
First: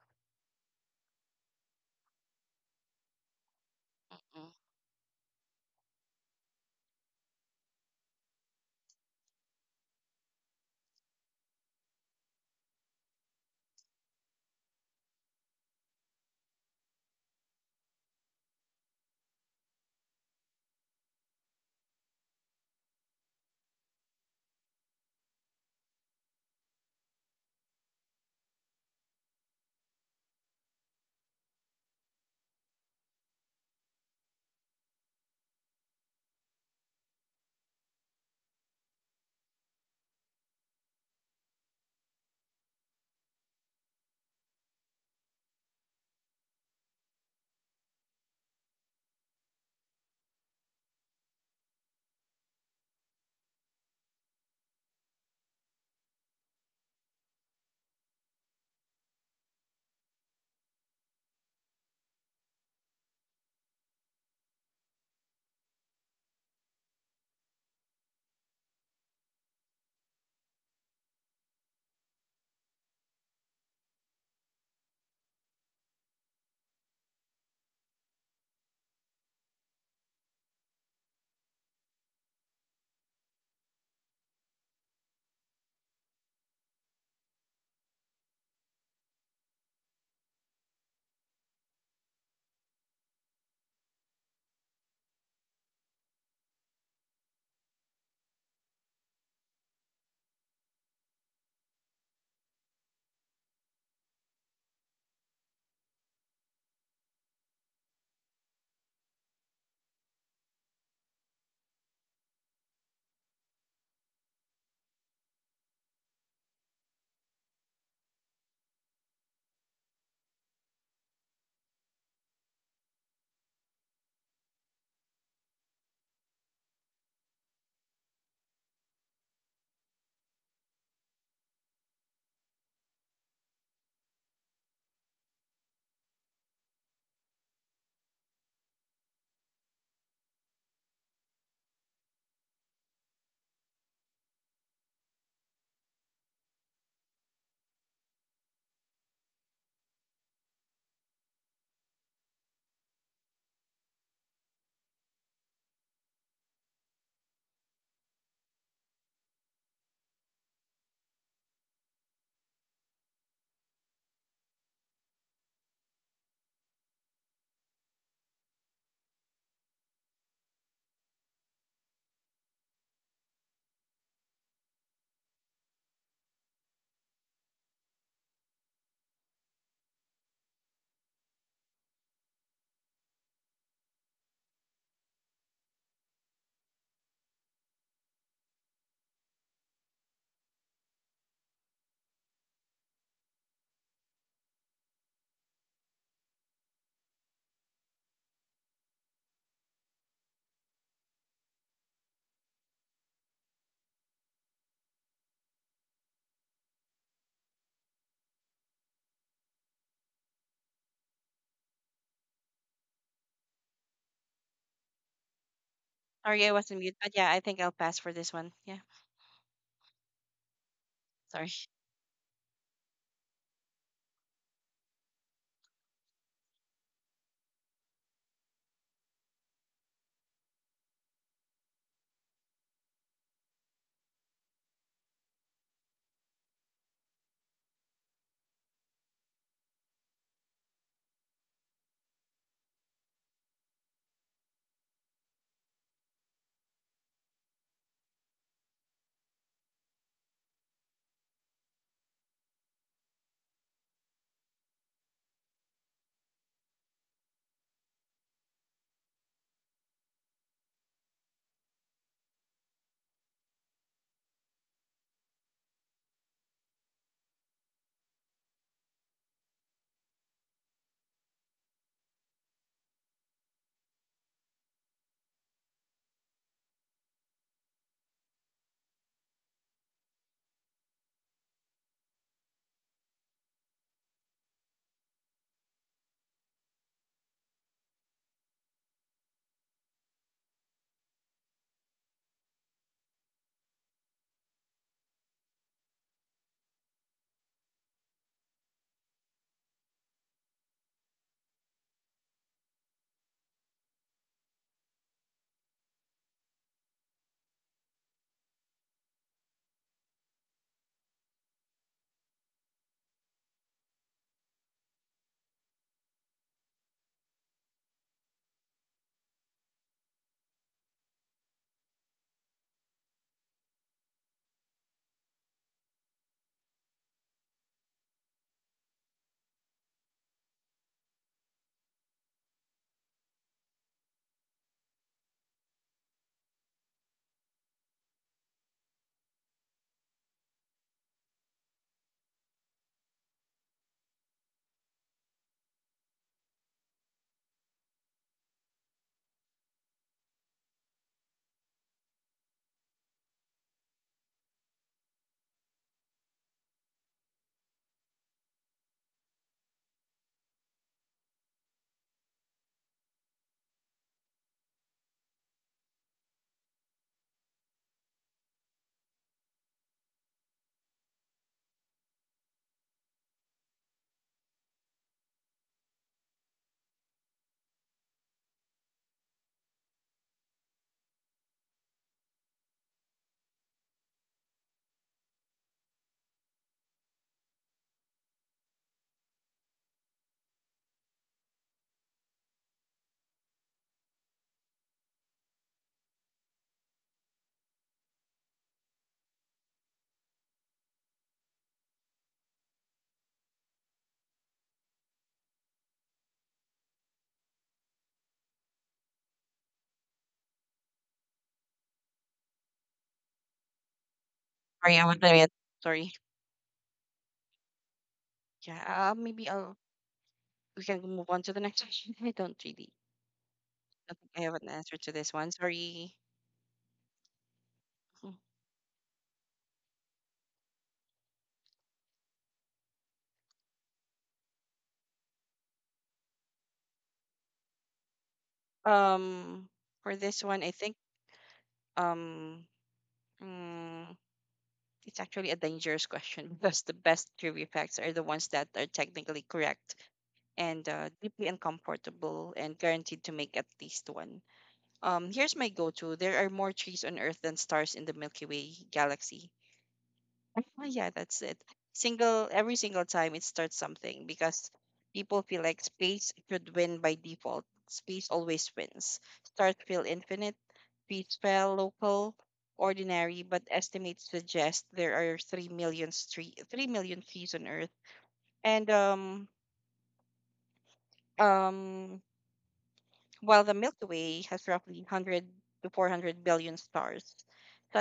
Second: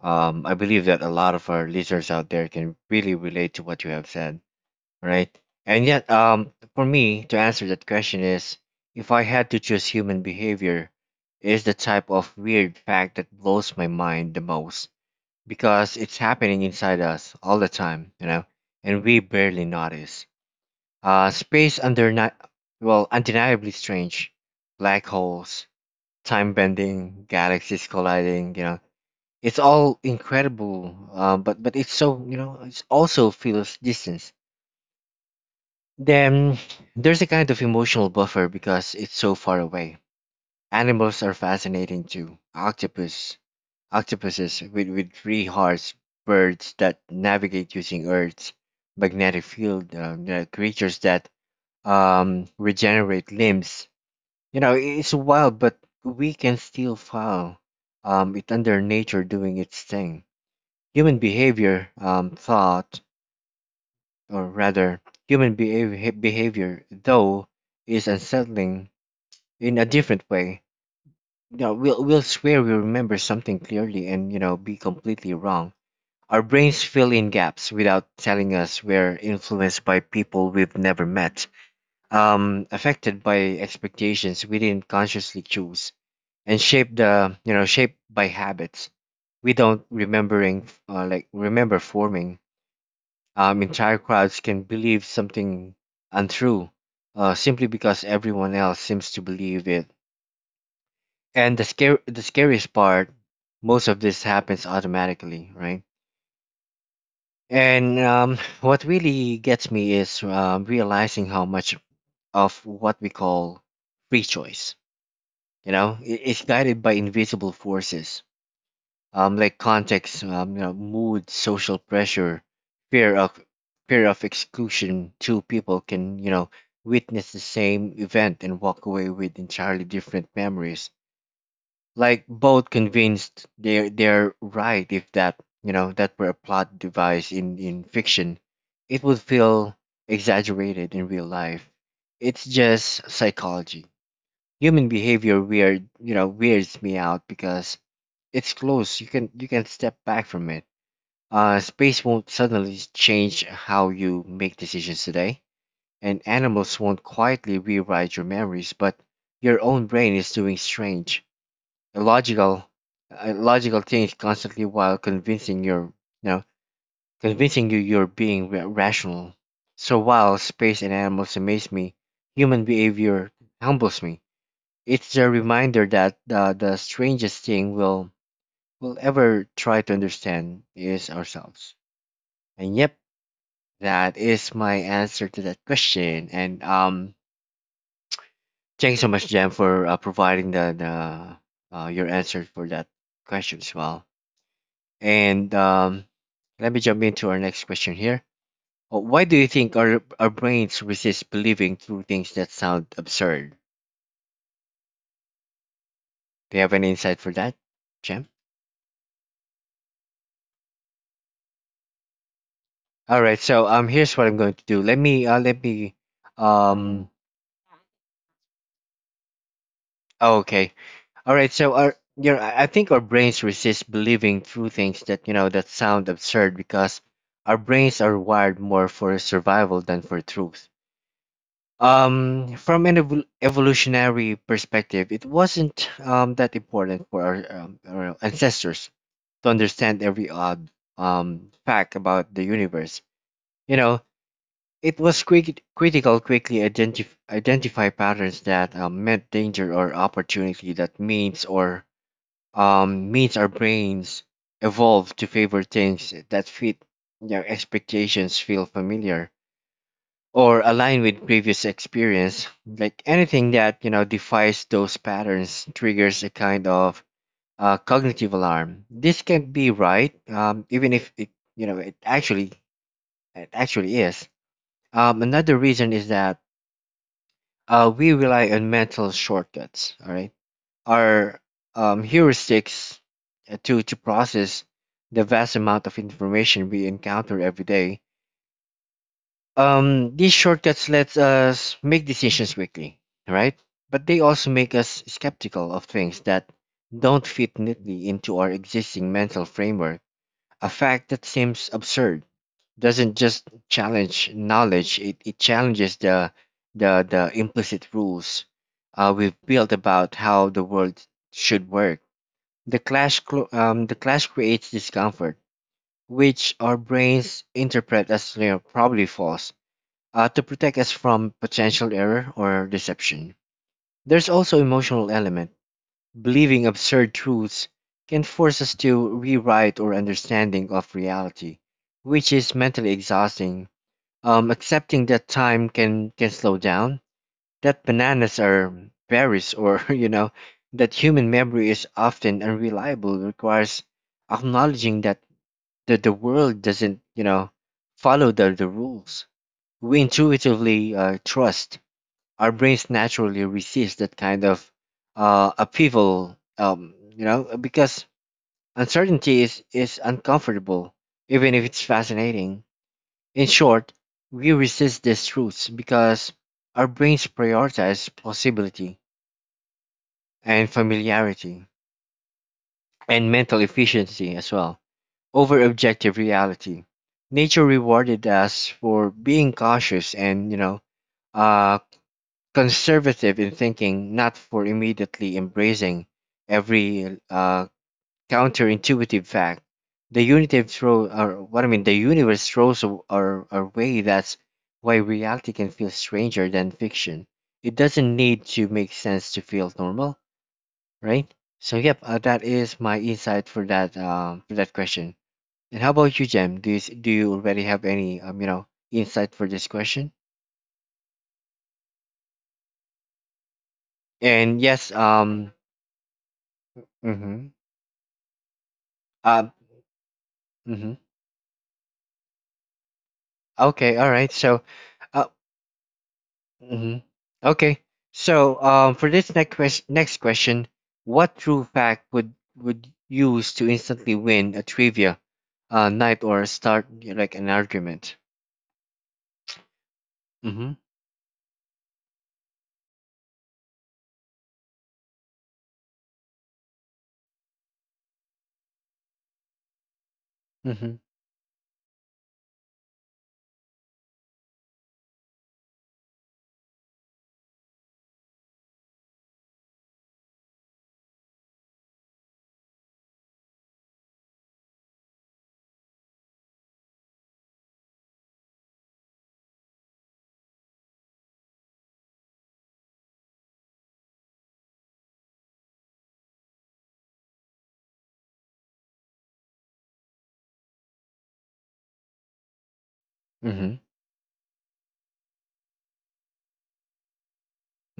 S1: um I believe that a lot of our listeners out there can really relate to what you have said.
S2: Mm-hmm.
S1: All right. And yet, for me to answer that question is, if I had to choose, human behavior is the type of weird fact that blows my mind the most, because it's happening inside us all the time, and we barely notice. Uh, space under ni- well, undeniably strange, black holes, time bending, galaxies colliding, it's all incredible. But it's so, it also feels distance. Then there's a kind of emotional buffer because it's so far away. Animals are fascinating too. Octopuses with three hearts, birds that navigate using Earth's magnetic field, you creatures that regenerate limbs. It's wild, but we can still file it under nature doing its thing. Human behavior, um, thought, or rather, Human behavior, though, is unsettling in a different way. We'll swear we remember something clearly and, be completely wrong. Our brains fill in gaps without telling us. We're influenced by people we've never met, affected by expectations we didn't consciously choose, and shaped, shaped by habits we don't remember forming. Entire crowds can believe something untrue simply because everyone else seems to believe it. And the scariest part, most of this happens automatically, right? And what really gets me is, realizing how much of what we call free choice, I- is guided by invisible forces, like context, mood, social pressure, fear of fear of exclusion. Two people can, witness the same event and walk away with entirely different memories, like both convinced they're right. If that, that were a plot device in fiction, it would feel exaggerated. In real life, it's just psychology. Human behavior weirds me out because it's close. You can, step back from it. Space won't suddenly change how you make decisions today, and animals won't quietly rewrite your memories, but your own brain is doing strange, a logical a logical thing, is constantly, while you know convincing you you're being rational. So while space and animals amaze me, human behavior humbles me. It's a reminder that the strangest thing we'll ever try to understand is ourselves. And yep, that is my answer to that question. And thanks so much, Jen, for providing the your answer for that question as well. And let me jump into our next question here. Why do you think our brains resist believing through things that sound absurd? Do you have any insight for that, Jim? All right. So here's what I'm going to do. Let me
S2: Sorry, I wasn't mute, but
S1: um.
S2: yeah, I think I'll pass for this one. Yeah,
S1: oh, okay. All
S2: sorry.
S1: right. So our, I think our brains resist believing through things that, that sound absurd because our brains are wired more for survival than for truth. From an evolutionary perspective, it wasn't that important for our ancestors to understand every odd fact about the universe. You know, it was critical quickly identify patterns that meant danger or opportunity. That means or Means our brains evolved to favor things that fit their expectations, feel familiar, or align with previous experience. Like anything that, defies those patterns triggers a kind of cognitive alarm. This can be right, even if it, it actually, it actually is. Another reason is that we rely on mental shortcuts. All right, our heuristics to process the vast amount of information we encounter every day. These shortcuts let us make decisions quickly, right? But they also make us skeptical of things that don't fit neatly into our existing mental framework. A fact that seems absurd doesn't just challenge knowledge; it challenges the implicit rules we've built about how the world should work. The clash creates discomfort, which our brains interpret as, you know, probably false, to protect us from potential error or deception. There's also emotional element. Believing absurd truths can force us to rewrite our understanding of reality, which is mentally exhausting. Accepting that time can slow down, that bananas are berries, or you know, that human memory is often unreliable requires acknowledging that the world doesn't, you know, follow the rules we intuitively trust. Our brains naturally resist that kind of upheaval, you know, because uncertainty is uncomfortable, even if it's fascinating. In short, we resist these truths because our brains prioritize possibility and familiarity and mental efficiency as well over objective reality. Nature rewarded us for being cautious and, you know, uh, conservative in thinking, not for immediately embracing every counterintuitive fact. The unitive throw, or what I mean, The universe throws our way. That's why reality can feel stranger than fiction. It doesn't need to make sense to feel normal, right? So, yep, that is my insight for that question. And how about you, Jem? Do you already have any you know insight for this question? And
S2: Sorry,
S1: yes,
S2: I'm on mute. Sorry.
S1: mm-hmm,
S2: Yeah, maybe
S1: uh,
S2: I'll we can
S1: mhm.
S2: move on to the next question. I don't really
S1: Okay, all
S2: I think
S1: right.
S2: I have
S1: So,
S2: an answer to
S1: uh,
S2: this one. Sorry.
S1: mhm, okay.
S2: Mm.
S1: So, for this next question, what true fact would use to instantly win a trivia night, or start like an argument?
S2: Um, for this one, I
S1: Mm-hmm.
S2: think um, mm, it's actually a dangerous question because the best trivia facts are the ones that are technically correct and
S1: Mm-hmm.
S2: deeply uncomfortable and guaranteed to make at least one. Here's my go to, there are more trees on Earth than stars in the Milky Way galaxy. Oh, yeah, that's it. Single every single time it starts something because people feel like space should win by default. Space always wins. Start feel infinite, peace fell local, ordinary, but estimates suggest there are 3 million trees on Earth. And um um While the
S1: Mm-hmm.
S2: Milky Way has roughly 100 to 400 billion stars,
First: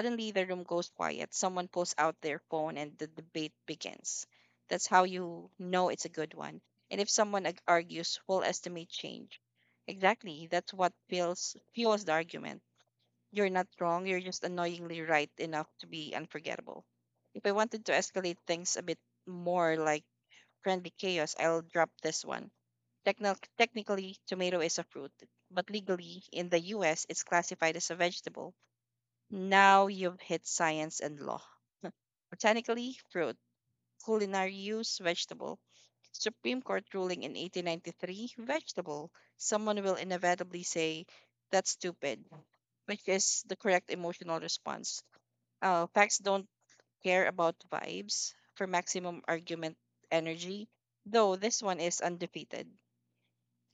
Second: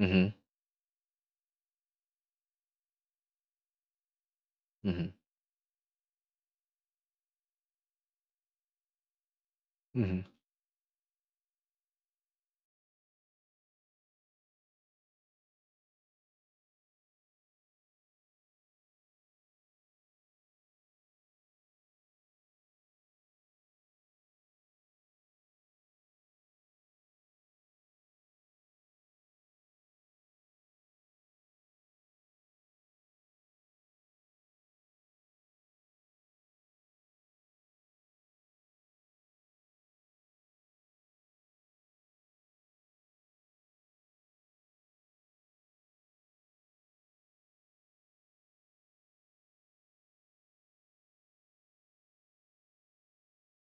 S1: Mm-hmm.
S2: the room goes quiet. Someone pulls out their phone and the debate begins. That's how
S1: Mm-hmm.
S2: you know it's a good one. And if someone argues, we'll estimate change.
S1: Mm-hmm.
S2: Exactly. That's what fuels the argument. You're not wrong. You're just annoyingly right enough to be unforgettable. If I wanted to escalate things a bit more like friendly chaos, I'll drop this one. Technically, tomato is a fruit, but legally in the US, it's classified as a vegetable. Now you've hit science and law. Botanically, fruit. Culinary use, vegetable. Supreme Court ruling in 1893, vegetable. Someone will inevitably say, that's stupid, which is the correct emotional response. Facts don't care about vibes for maximum argument energy, though this one is undefeated.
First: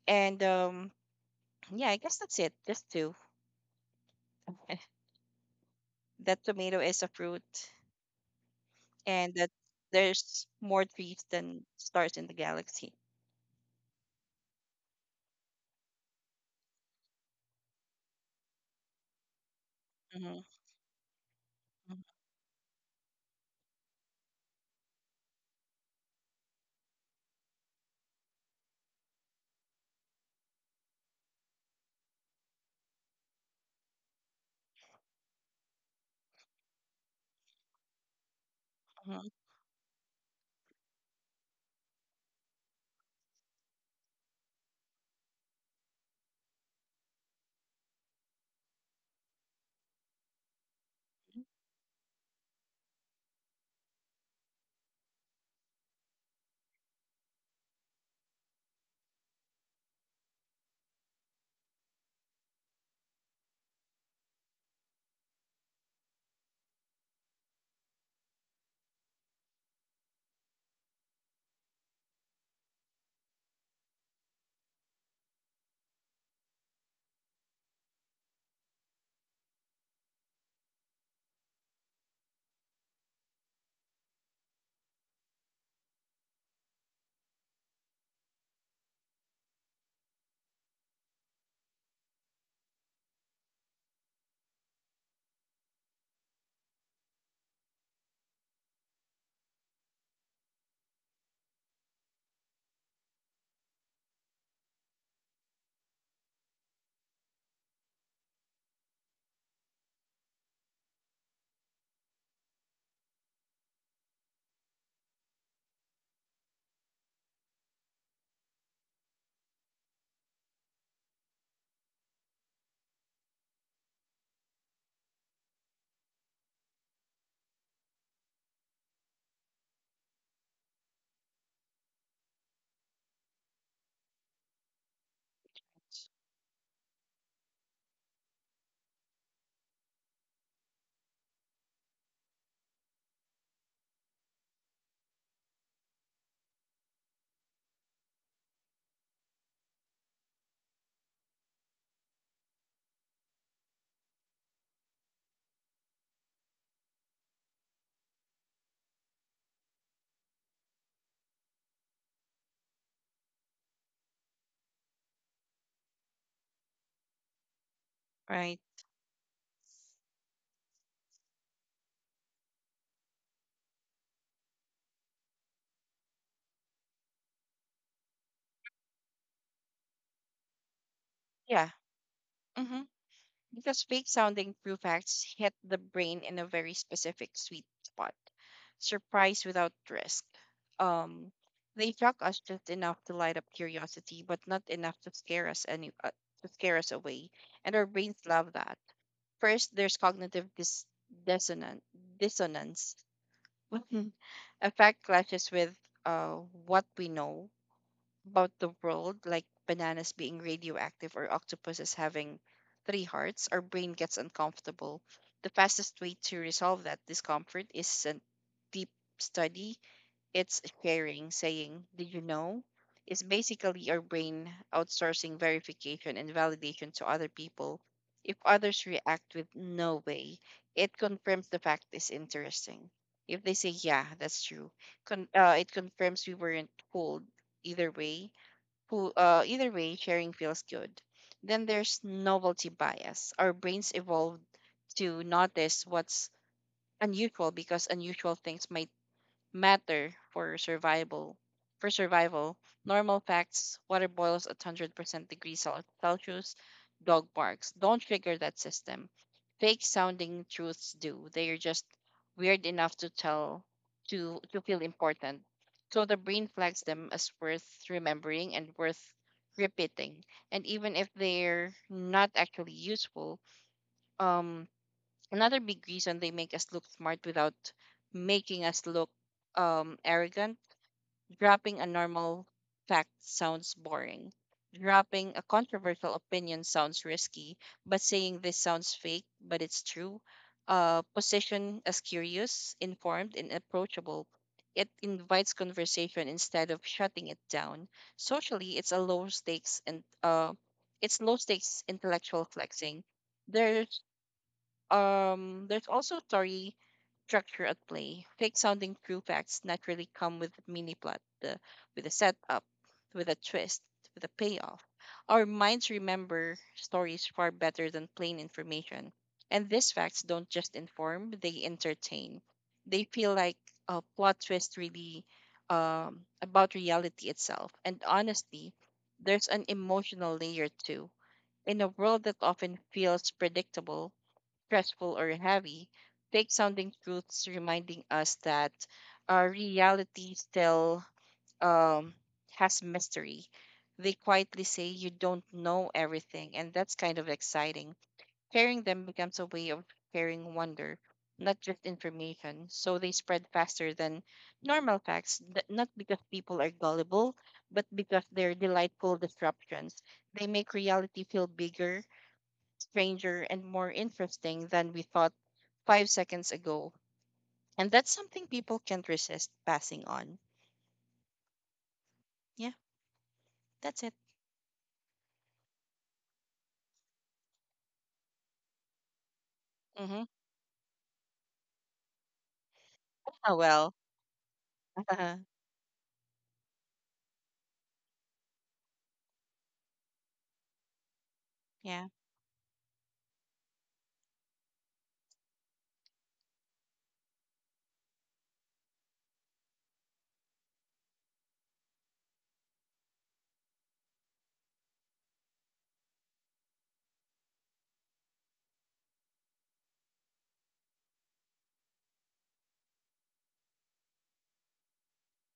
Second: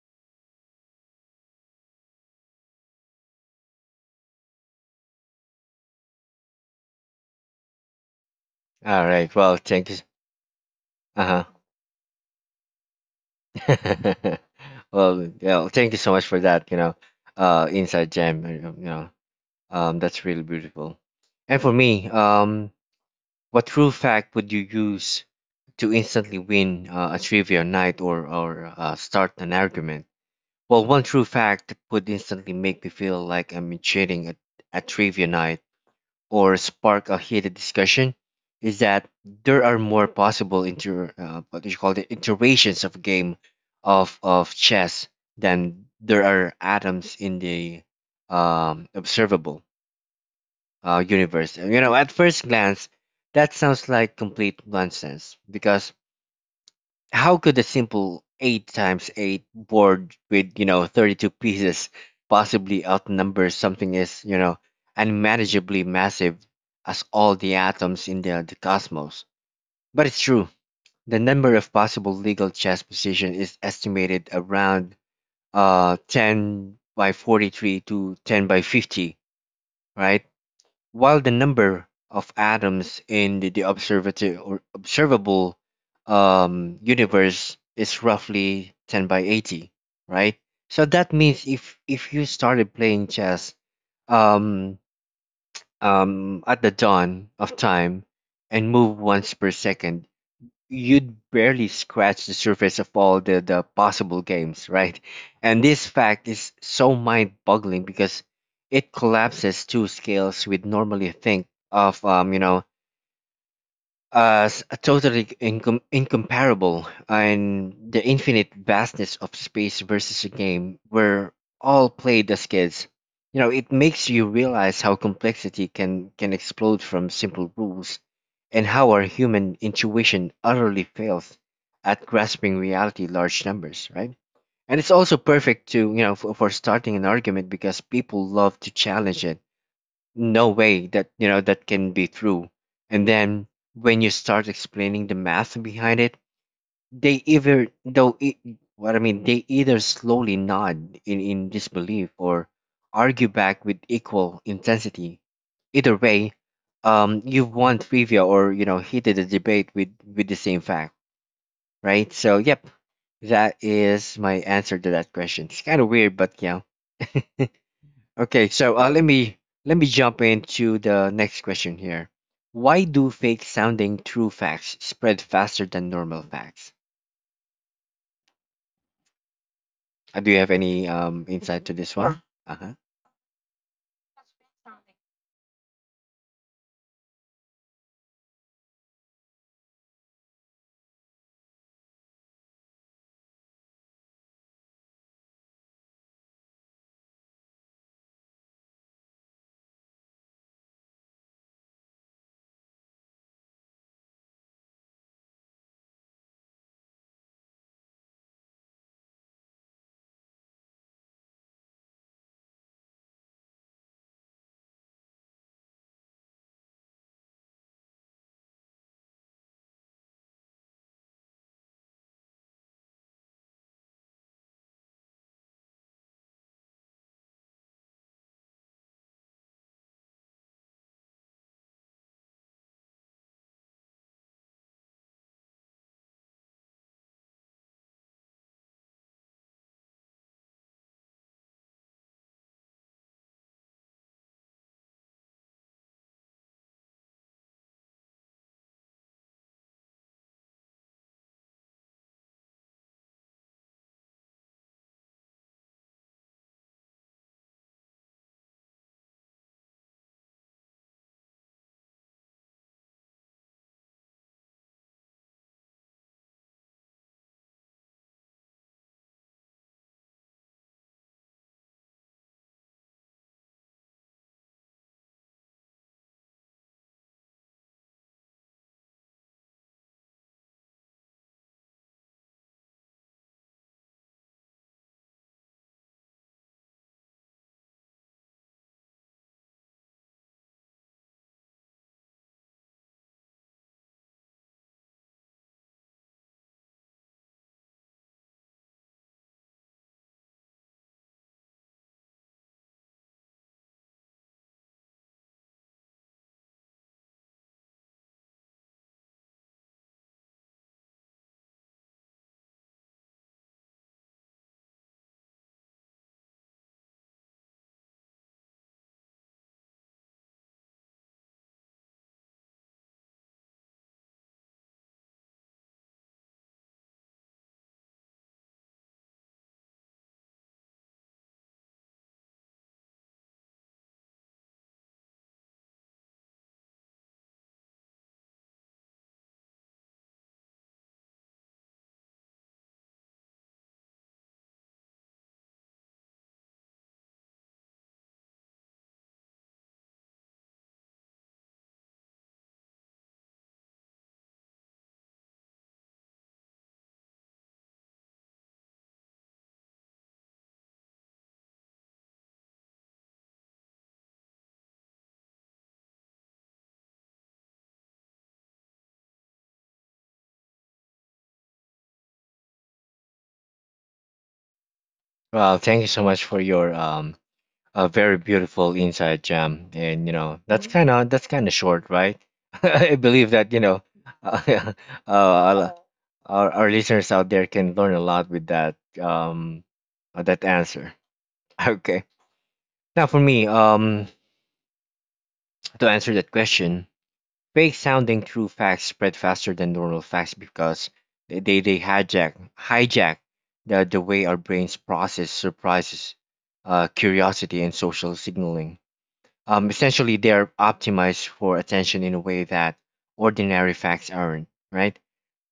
S2: And yeah, I guess that's it. Just two. That tomato is a fruit,
S1: All right,
S2: and that
S1: well, thank you.
S2: there's more trees
S1: Uh
S2: than stars in the galaxy.
S1: huh. Well, yeah, well, thank you so much for that. You know, inside jam. You know, that's
S2: Hmm.
S1: really beautiful. And for me, what true fact would you use to instantly win a trivia night, or start an argument? Well, one true fact that would instantly make me feel like I'm cheating at trivia night or spark a heated discussion is that
S2: Hmm.
S1: there are more possible inter what do you call it, iterations of a game of chess than there are atoms in the observable universe. And, you know, at first glance, that sounds like complete nonsense because how could a simple 8 times 8 board with, you know, 32 pieces possibly outnumber something as, you know, unmanageably massive as all the atoms in the cosmos? But it's true. The number of possible legal chess positions is estimated around 10 by 43 to 10 by 50, right? While the number of atoms in the observati- or observable universe is roughly 10 by 80, right? So that means if you started playing chess um, at the dawn of time and move once per second, you'd barely scratch the surface of all the possible games, right? And this fact is so mind boggling because it collapses two scales we'd normally think of, totally incomparable, and the infinite vastness of space versus a game where all played as kids. You know, it makes you realize how complexity can explode from simple rules and how our human intuition utterly fails at grasping reality large numbers, right? And it's also perfect to, you know, for starting an argument because people love to challenge it. No way that, you know, that can be true. And then when you start explaining the math behind it, they either though it, what I mean they either slowly nod in disbelief or argue back with equal intensity. Either way, um, you have won trivia, or, you know, heated a debate with the same fact, right? So, yep, that is my answer to that question. It's kind of weird, but yeah. Okay,
S2: Right.
S1: so let me jump into the next question here. Why do fake sounding true facts spread faster than normal facts? Do you have any insight
S2: Yeah.
S1: to this one? Uh-huh.
S2: Hmm. Because fake sounding true facts hit the brain in a very specific sweet spot. Surprise without risk. Um, they shock us just enough to light up curiosity, but not enough to scare us away. And our brains love that. First, there's cognitive dissonance, dissonance. A fact clashes with uh, what we know about the world, like bananas being radioactive or octopuses having three hearts. Our brain gets uncomfortable. The fastest way to resolve that discomfort is a deep study, it's sharing, saying, did you know, is basically our brain outsourcing verification and validation to other people. If others react with no way, it confirms the fact is interesting. If they say, yeah, that's true, it confirms we weren't fooled. Either way, sharing feels good. Then there's novelty bias. Our brains evolved to notice what's unusual because unusual things might matter for survival. For survival, normal facts: water boils at 100% degrees Celsius, dog barks. Don't trigger that system. Fake sounding truths do. They are just weird enough to tell to feel important. So the brain flags them as worth remembering and worth repeating. And even if they're not actually useful, um Another big reason, they make us look smart without making us look arrogant, dropping a normal fact sounds boring. Dropping a controversial opinion sounds risky, but saying this sounds fake, but it's true. Position as curious, informed, and approachable. It invites conversation instead of shutting it down. Socially, it's a low stakes and it's low stakes intellectual flexing. There's there's also story structure at play. Fake sounding true facts naturally come with a mini plot, with a setup, with a twist, with a payoff. Our minds remember stories far better than plain information. And these facts don't just inform, they entertain. They feel like a plot twist really about reality itself. And honestly, there's an emotional layer too. In a world that often feels predictable, stressful or heavy, fake sounding truths reminding us that our reality still um, has mystery. They quietly say you don't know everything, and that's kind of exciting. Sharing them becomes a way of sharing wonder, not just information. So they spread faster than normal facts, not because people are gullible, but because they're delightful disruptions. They make reality feel bigger, stranger, and more interesting than we thought 5 seconds ago. And that's something people can't resist passing on. Yeah, that's it.
S1: Well, thank you so much for your a very beautiful insight, Jam. And you
S2: Mm-hmm.
S1: know, that's kind of short, right? I believe that,
S2: Oh,
S1: you know,
S2: well.
S1: uh, uh, our listeners out there can learn a lot with that that answer. Okay.
S2: Yeah,
S1: Now for me, um, to answer that question, fake sounding true facts spread faster than normal facts because they hijack the way our brains process surprises, curiosity, and social signaling. Essentially, they are optimized for attention in a way that ordinary facts aren't, right?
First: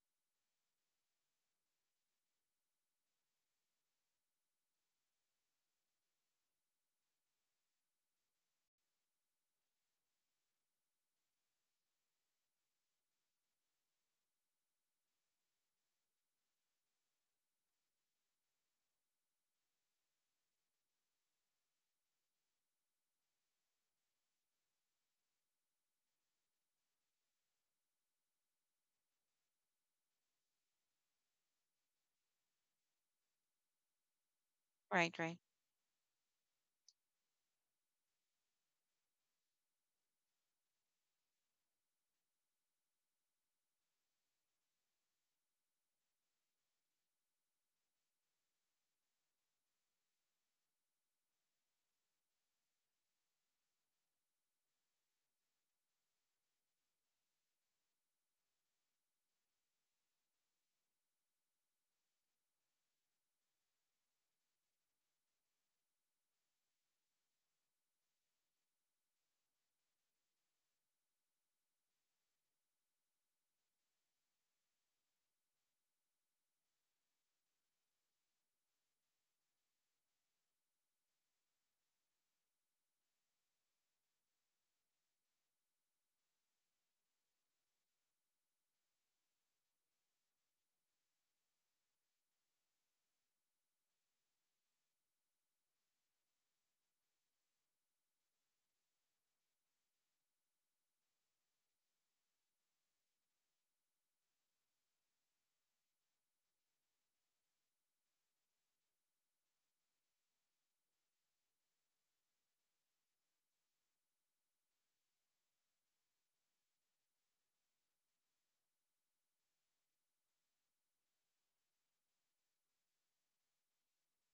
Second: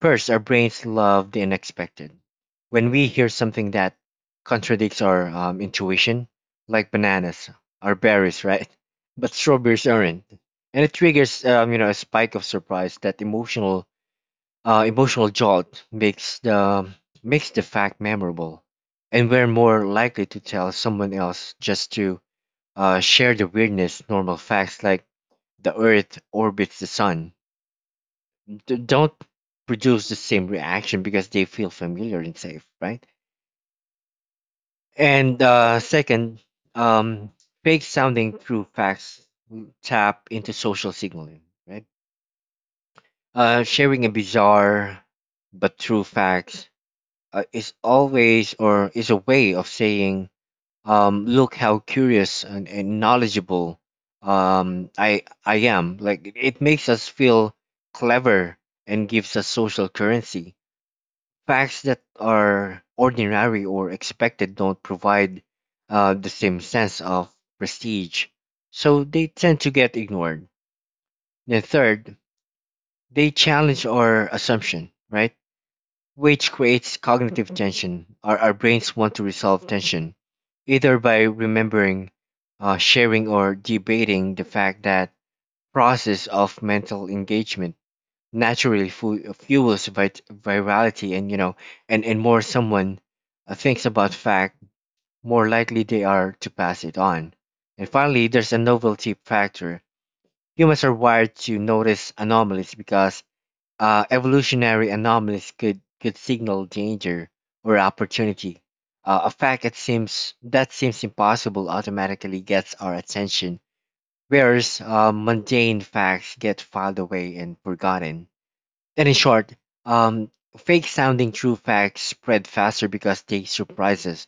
S1: First, our brains love the unexpected. When we hear something that contradicts our intuition, like bananas are berries, right? But strawberries aren't, and it triggers, you know, a spike of surprise. That emotional emotional jolt makes the fact memorable, and we're more likely to tell someone else just to share the weirdness. Normal facts like the earth orbits the sun don't produce the same reaction because they feel familiar and safe, right?
S2: right, right.
S1: And second, um, fake sounding true facts tap into social signaling, right? Sharing a bizarre but true facts is always or is a way of saying, um, look how curious and knowledgeable I am. Like, it makes us feel clever, and gives us social currency. Facts that are ordinary or expected don't provide the same sense of prestige, so they tend to get ignored. Then third, they challenge our assumption, right? Which creates cognitive tension. Our brains want to resolve tension, either by remembering, sharing, or debating the fact. That process of mental engagement naturally fuels virality. And you know, and more someone thinks about fact, more likely they are to pass it on. And finally, there's a novelty factor. Humans are wired to notice anomalies because, evolutionary anomalies could signal danger or opportunity. A fact that seems impossible automatically gets our attention, whereas mundane facts get filed away and forgotten. And in short, um, fake sounding true facts spread faster because they surprise us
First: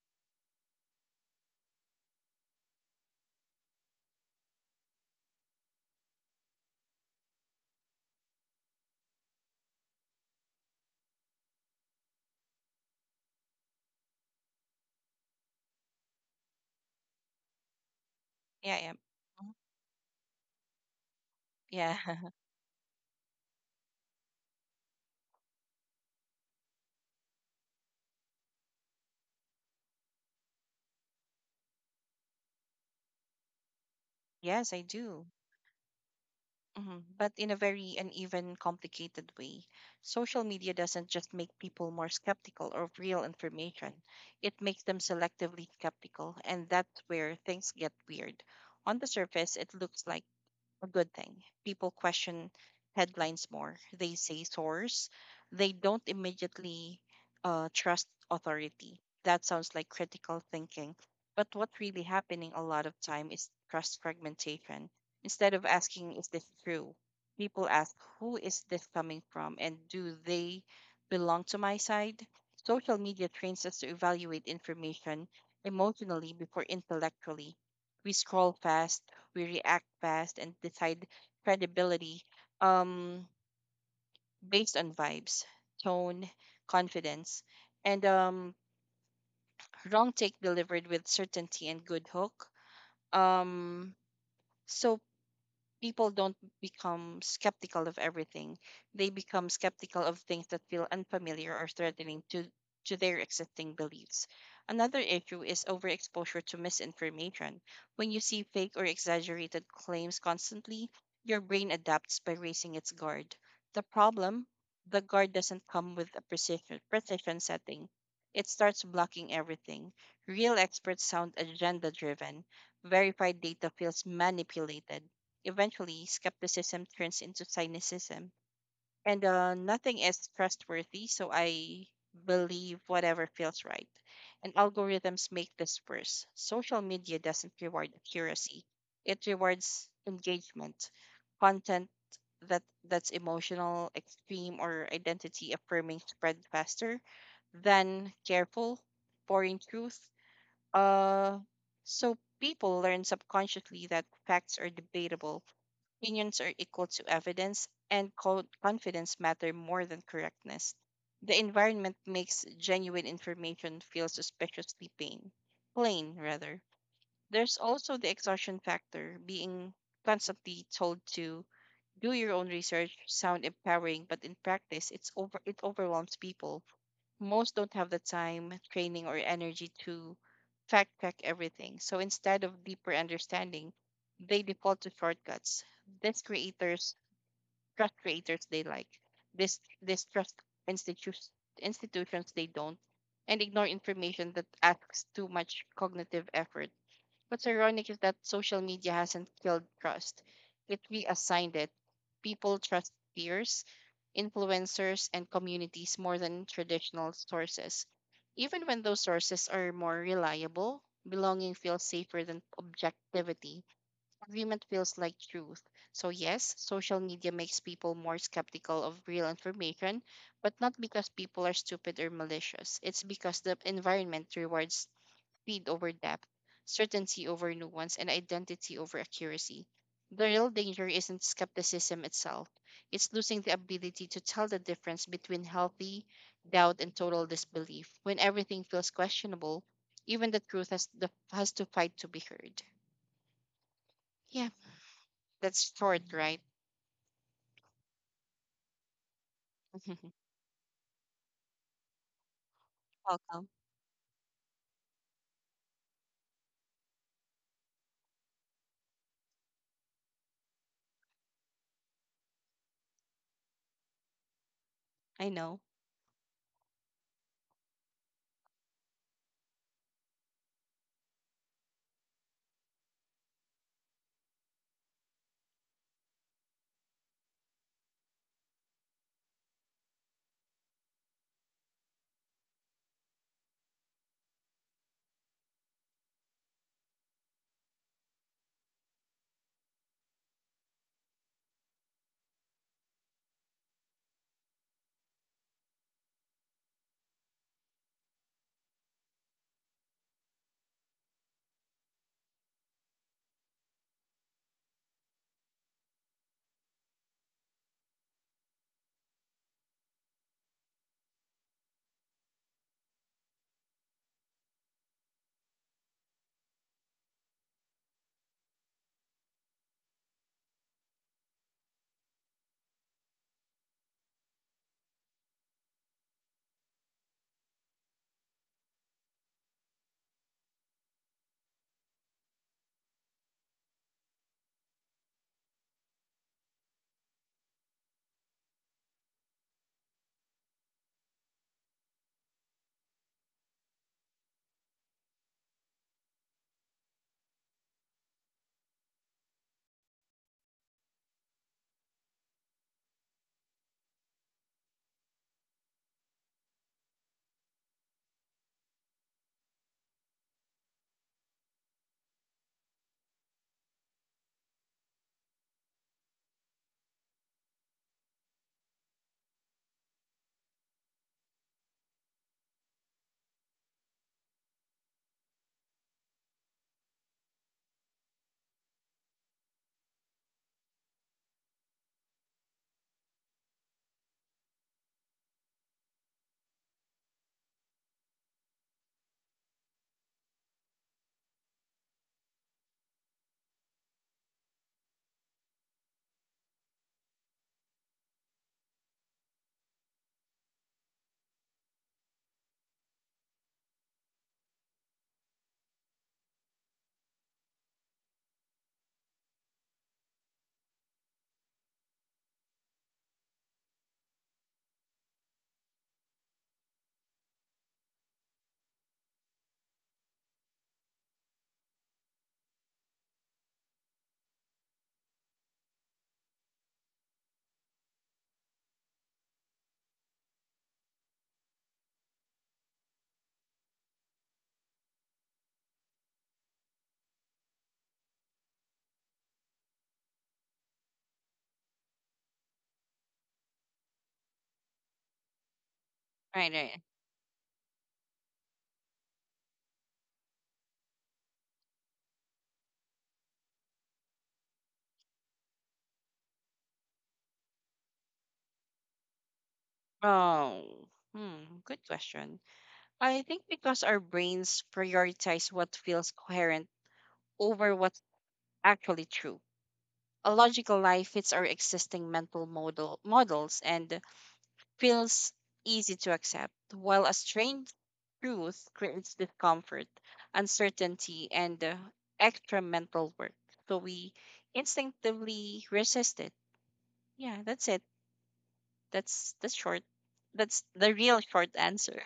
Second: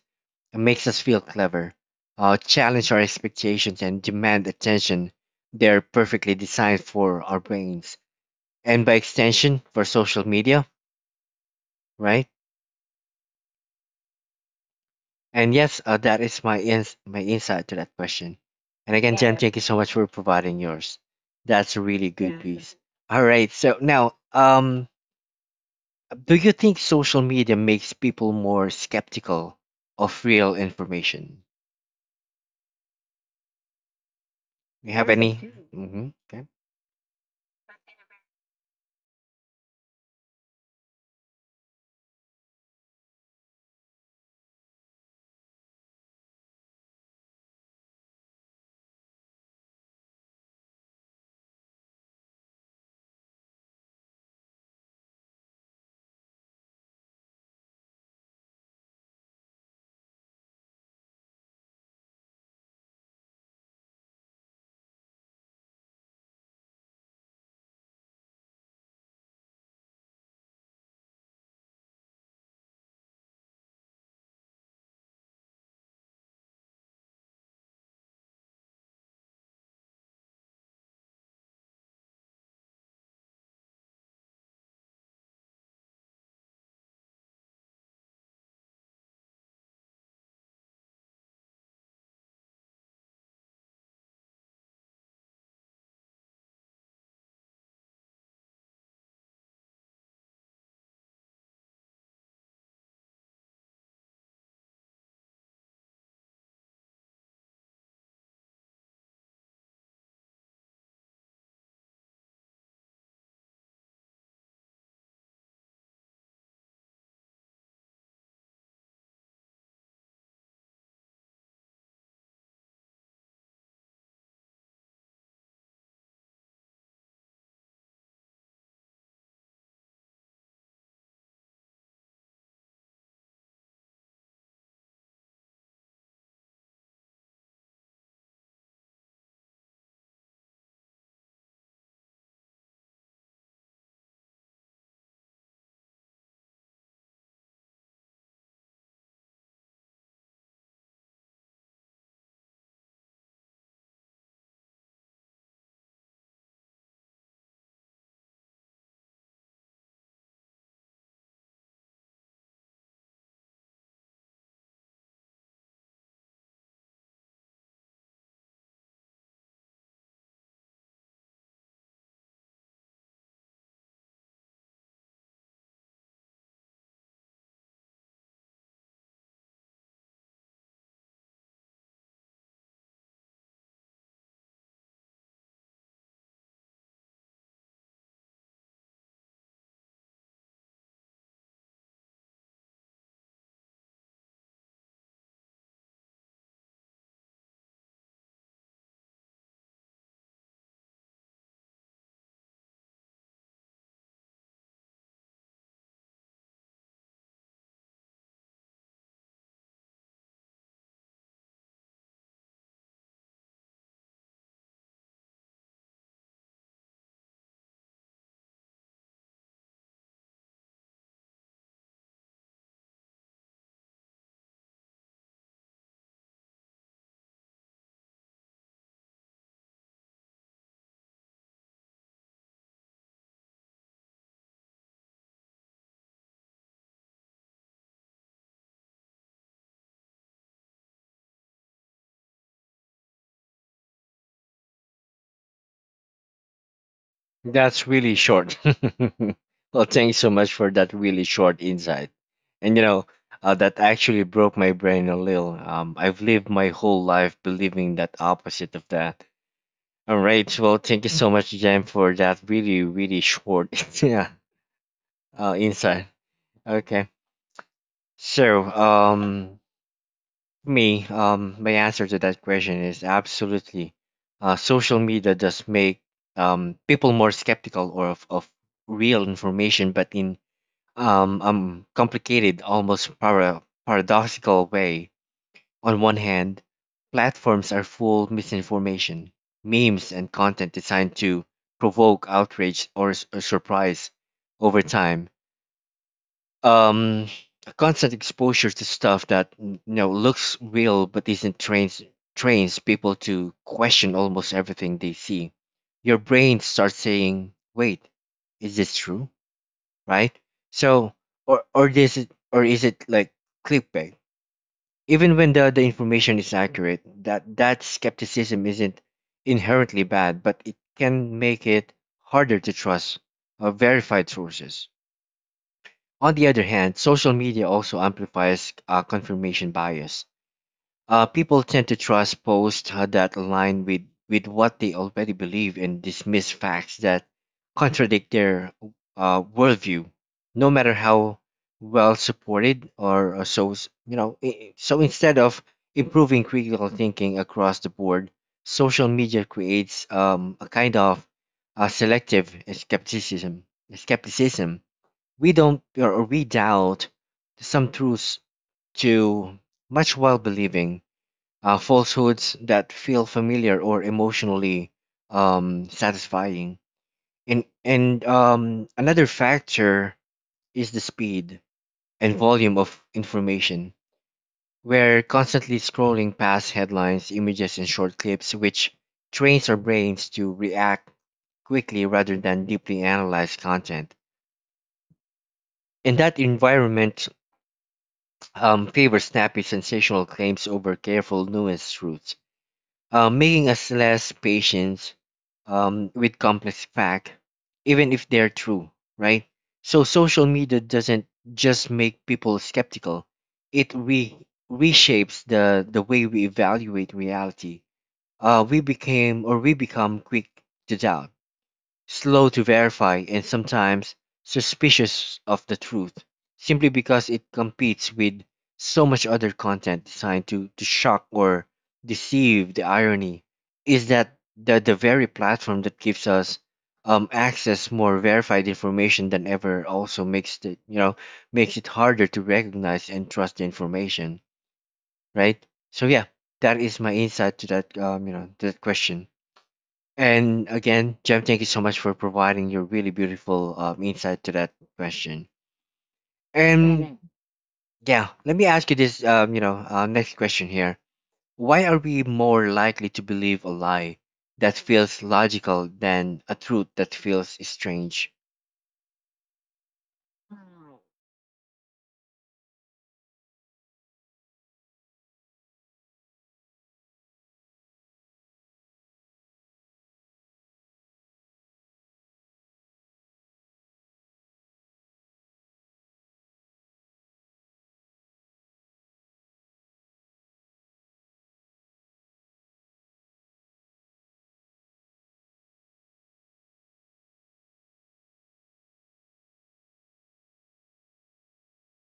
S1: and makes us feel clever, challenge our expectations and demand attention. They're perfectly designed for our brains and by extension for social media, right? And yes, that is my my insight to that question.
S2: Yeah, yeah.
S1: And again, Jem, yes,
S2: Mhm.
S1: thank you so much for providing yours. That's a
S2: Yeah.
S1: really good, yeah, piece. All right. So now, do you think social media makes people more skeptical of real information?
S2: Yes, I
S1: You have sure,
S2: do.
S1: any they any do hmm okay.
S2: Hmm. But in a very uneven, complicated way. Social media doesn't just make people more skeptical of real information, it makes them selectively skeptical. And that's where things get weird. On the surface, it looks like a good thing. People question headlines more. They say source. They don't immediately trust authority. That sounds like critical thinking. But what's really happening a lot of time is trust fragmentation. Instead of asking, is this true? People ask, who is this coming from, and do they belong to my side? Social media trains us to evaluate information emotionally before intellectually. We scroll fast, we react fast, and decide credibility um, based on vibes, tone, confidence, and wrong take delivered with certainty and good hook. Um, so people don't become skeptical of everything. They become skeptical of things that feel unfamiliar or threatening to their existing beliefs. Another issue is overexposure to misinformation. When you see fake or exaggerated claims constantly, your brain adapts by raising its guard. The problem, the guard doesn't come with a precision setting. It starts blocking everything. Real experts sound agenda driven. Verified data feels manipulated. Eventually, skepticism turns into cynicism, and nothing is trustworthy, so I believe whatever feels right. And algorithms make this worse. Social media doesn't reward accuracy, it rewards engagement, content that that's emotional, extreme, or identity affirming spread faster than careful, boring truth. Uh, so people learn subconsciously that facts are debatable, opinions are equal to evidence, and confidence matter more than correctness. The environment makes genuine information feel suspiciously plain. Plain, rather. There's also the exhaustion factor, being constantly told to do your own research sound empowering, but in practice, it overwhelms people. Most don't have the time, training, or energy to fact check everything. So instead of deeper understanding, they default to shortcuts. These creators, trust creators they like, this trust institutions institutions they don't, and ignore information that asks too much cognitive effort. What's ironic is that social media hasn't killed trust. It reassigned it. People trust peers, influencers, and communities more than traditional sources. Even when those sources are more reliable, belonging feels safer than objectivity. Agreement feels like truth. So, yes, social media makes people more skeptical of real information, but not because people are stupid or malicious. It's because the environment rewards speed over depth, certainty over nuance, and identity over accuracy. The real danger isn't skepticism itself, it's losing the ability to tell the difference between healthy doubt and total disbelief. When everything feels questionable, even the truth has to fight to be heard. Yeah, that's short, right?
S1: That's really short. Well, thank you so much for that really short insight. And you know,
S2: Welcome.
S1: that actually broke my brain a little. I've lived my whole life believing that opposite of that. All right. Well, thank you so much, Jen, for that really, really short, yeah,
S2: I know.
S1: insight. Okay. So, me, my answer to that question is absolutely. Social media does make people more skeptical or of real information, but in complicated, almost paradoxical way. On one hand, platforms are full of misinformation, memes, and content designed to provoke outrage or surprise over time. Um, a constant exposure to stuff that, you know, looks real but isn't trains people to question almost everything they see. Your brain starts saying, "Wait, is this true?" Right? So, or is it like clickbait? Even when the information is accurate, that skepticism isn't inherently bad, but it can make it harder to trust verified sources. On the other hand, social media also amplifies confirmation bias. People tend to trust posts that align with what they already believe, and dismiss facts that contradict their worldview, no matter how well supported you know, so instead of improving critical thinking across the board, social media creates, a kind of selective skepticism. Skepticism. We don't or we doubt some truths too much while believing falsehoods that feel familiar or emotionally satisfying. And another factor is the speed and volume of information. We're constantly scrolling past headlines, images, and short clips, which trains our brains to react quickly rather than deeply analyze content. And that environment, favors snappy, sensational claims over careful, nuanced truths, making us less patient, with complex facts, even if they're true, right? So social media doesn't just make people skeptical; it reshapes the way we evaluate reality. We became or we become quick to doubt, slow to verify, and sometimes suspicious of the truth, simply because it competes with so much other content designed to shock or deceive. The irony is that the very platform that gives us access more verified information than ever also makes the you know makes it harder to recognize and trust the information, right? So yeah, that is my insight to that that question. And again, Jem, thank you so much for providing your really beautiful insight to that question.
S2: Right, right.
S1: And yeah, let me ask you this. Next question here. Why are we more likely to believe a lie that feels logical than a truth that feels strange?
S2: Oh, hmm, good question. I think because our brains prioritize what feels coherent over what actually true. A logical lie fits our existing mental models and feels easy to accept, while a strange truth creates discomfort, uncertainty, and extra mental work. So we instinctively resist it. Yeah, that's it. That's the short. That's the real short answer.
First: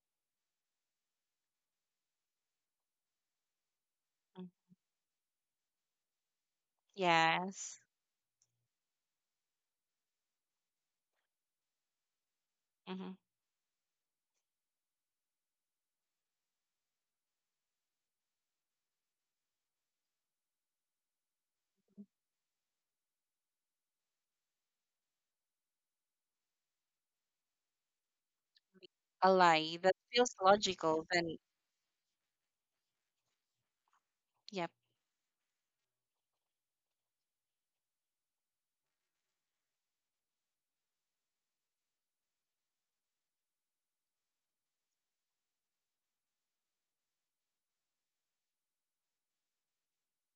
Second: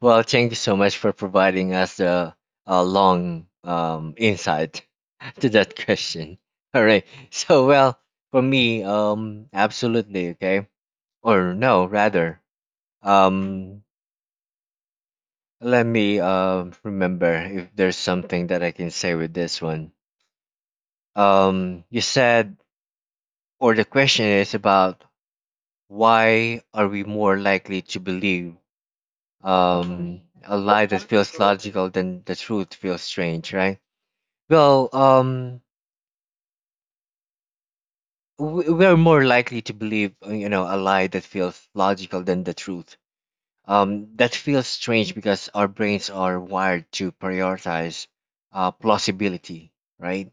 S1: Well, thank you so much for providing us the long
S2: Mm.
S1: insight to that question. All right. So,
S2: Yes.
S1: well, for me, absolutely, okay, or no, rather.
S2: Hmm.
S1: Um, Let me remember if there's something that I can say with this one. You said, or the question is about why are we more likely to believe
S2: A lie that feels
S1: a lie that
S2: logical, then.
S1: feels logical than the truth feels strange, right?
S2: Yep.
S1: Well, we're more likely to believe, a lie that feels logical than the truth. That feels strange because our brains are wired to prioritize plausibility, right?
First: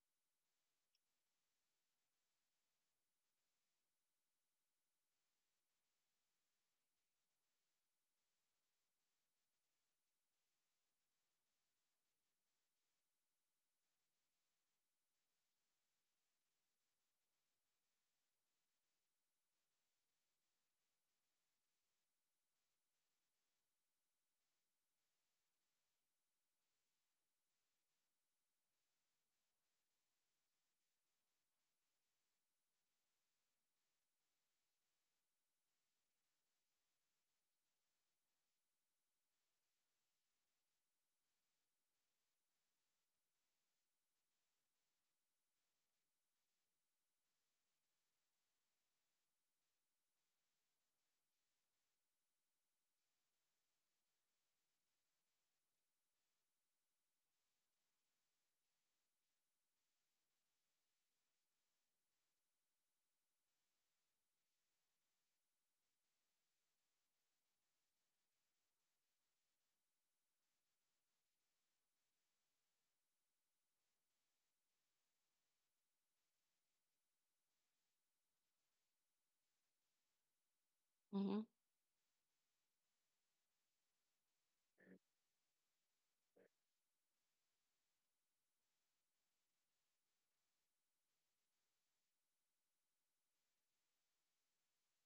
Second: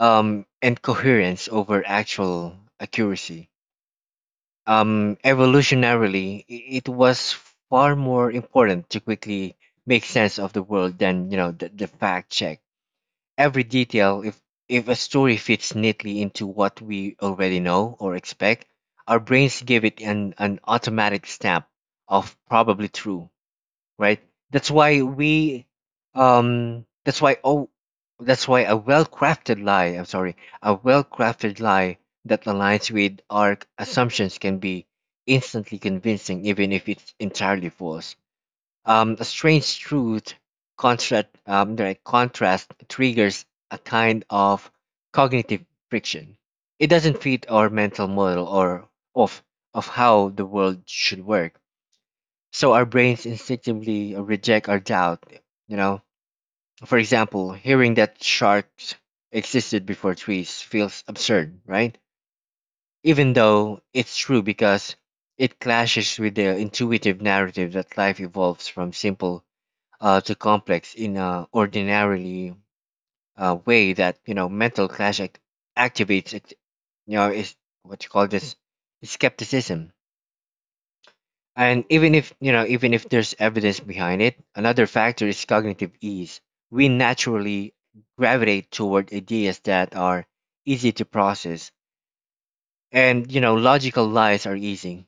S1: and coherence over actual accuracy. Evolutionarily, it was far more important to quickly make sense of the world than the fact check every detail. If a story fits neatly into what we already know or expect, our brains give it an automatic stamp of probably true, right? That's why we, um, that's why oh, that's why a well-crafted lie. I'm sorry, a well-crafted lie that aligns with our assumptions can be instantly convincing, even if it's entirely false. A strange truth contrast, The contrast triggers a kind of cognitive friction. It doesn't fit our mental model or of of how the world should work, so our brains instinctively reject our doubt, you know. For example, hearing that sharks existed before trees feels absurd, right? Even though it's true, because it clashes with the intuitive narrative that life evolves from simple to complex in a ordinarily way that, you know, mental clash activates, it, you know, is what you call this skepticism.
S2: Mm-hmm.
S1: And even if, you know, even if there's evidence behind it, another factor is cognitive ease. We naturally gravitate toward ideas that are easy to process. And, you know, logical lies are easy.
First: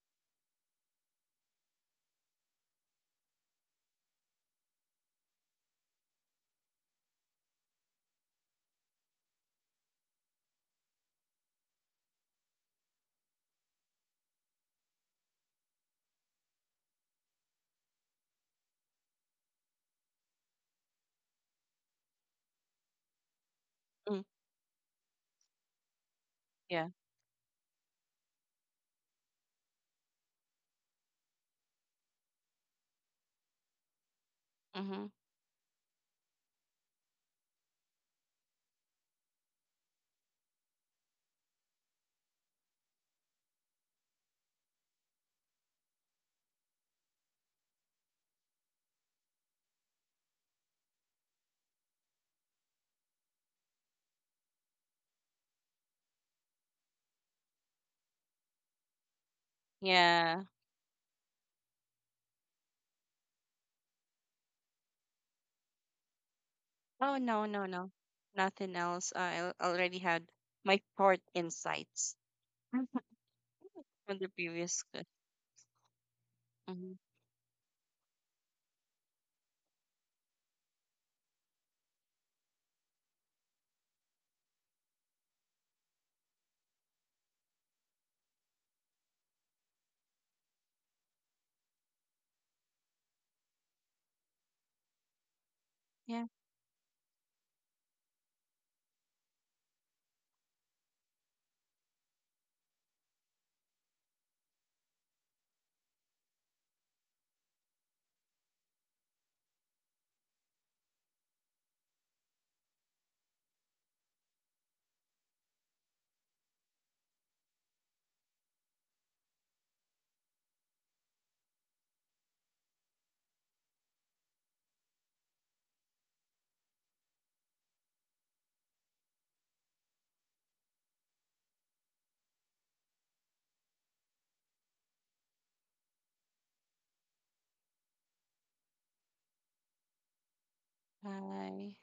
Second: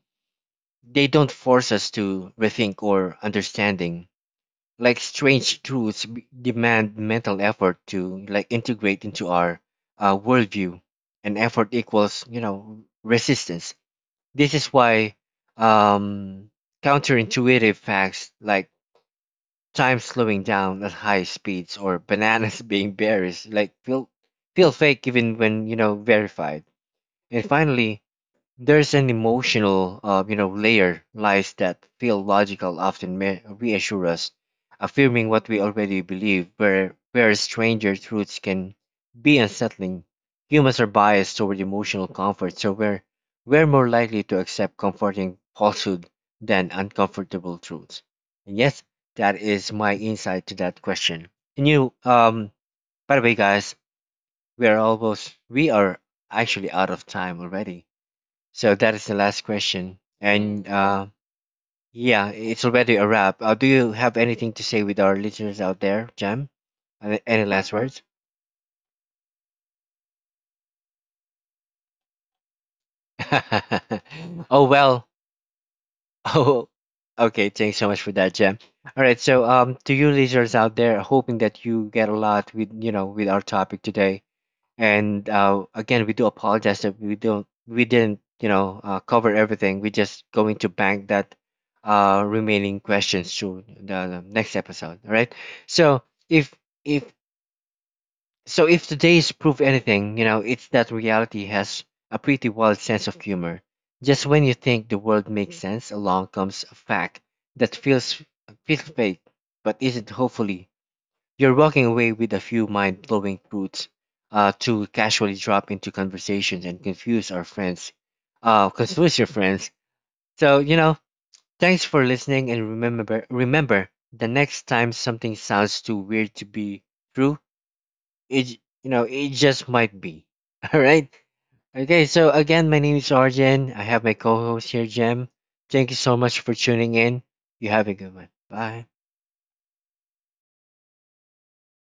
S1: They don't force us to rethink or understanding. Like strange truths demand mental effort to like integrate into our worldview, and effort equals, you know, resistance. This is why um, counterintuitive facts like time slowing down at high speeds or bananas being berries like
S2: Mm.
S1: feel fake even when you know verified.
S2: Yeah.
S1: And finally, there's an emotional, you know, layer lies that feel logical often reassure us,
S2: Mm-hmm.
S1: affirming what we already believe. Where stranger truths can be unsettling. Humans are biased toward emotional comfort, so we're more likely to accept comforting falsehood than uncomfortable truths. And yes, that is my insight to that question. And you, by the way, guys, we are actually out of time already. So that is the last question.
S2: Yeah.
S1: And yeah, it's already a wrap. Do you have anything to say with our listeners out there, Jam?
S2: Oh,
S1: Any
S2: no, no,
S1: last
S2: no.
S1: words?
S2: Nothing else. I already had my short insights from the
S1: Oh
S2: previous
S1: well.
S2: question.
S1: Oh,
S2: Hmm.
S1: okay. Thanks so much for that, Jam. All right. So to you listeners out there, hoping that you get a lot with you know with our topic today. And again, we do apologize that we didn't you know cover everything. We're just going to bank that remaining questions to the next episode. All right. So
S2: Yeah.
S1: if if if today's proof anything, you know, it's that reality has a pretty wild sense of humor. Just when you think the world makes sense, along comes a fact that feels fake, but isn't. Hopefully you're walking away with a few mind blowing truths to casually drop into conversations and confuse our friends. Confuse your friends. So, you know, thanks for listening and remember the next time something sounds too weird to be true, it, you know, it just might be. All right? Okay, so again, my name is Arjen. I have my co-host here, Jem. Thank you so much for tuning in. You have a good one. Bye.
S2: Bye.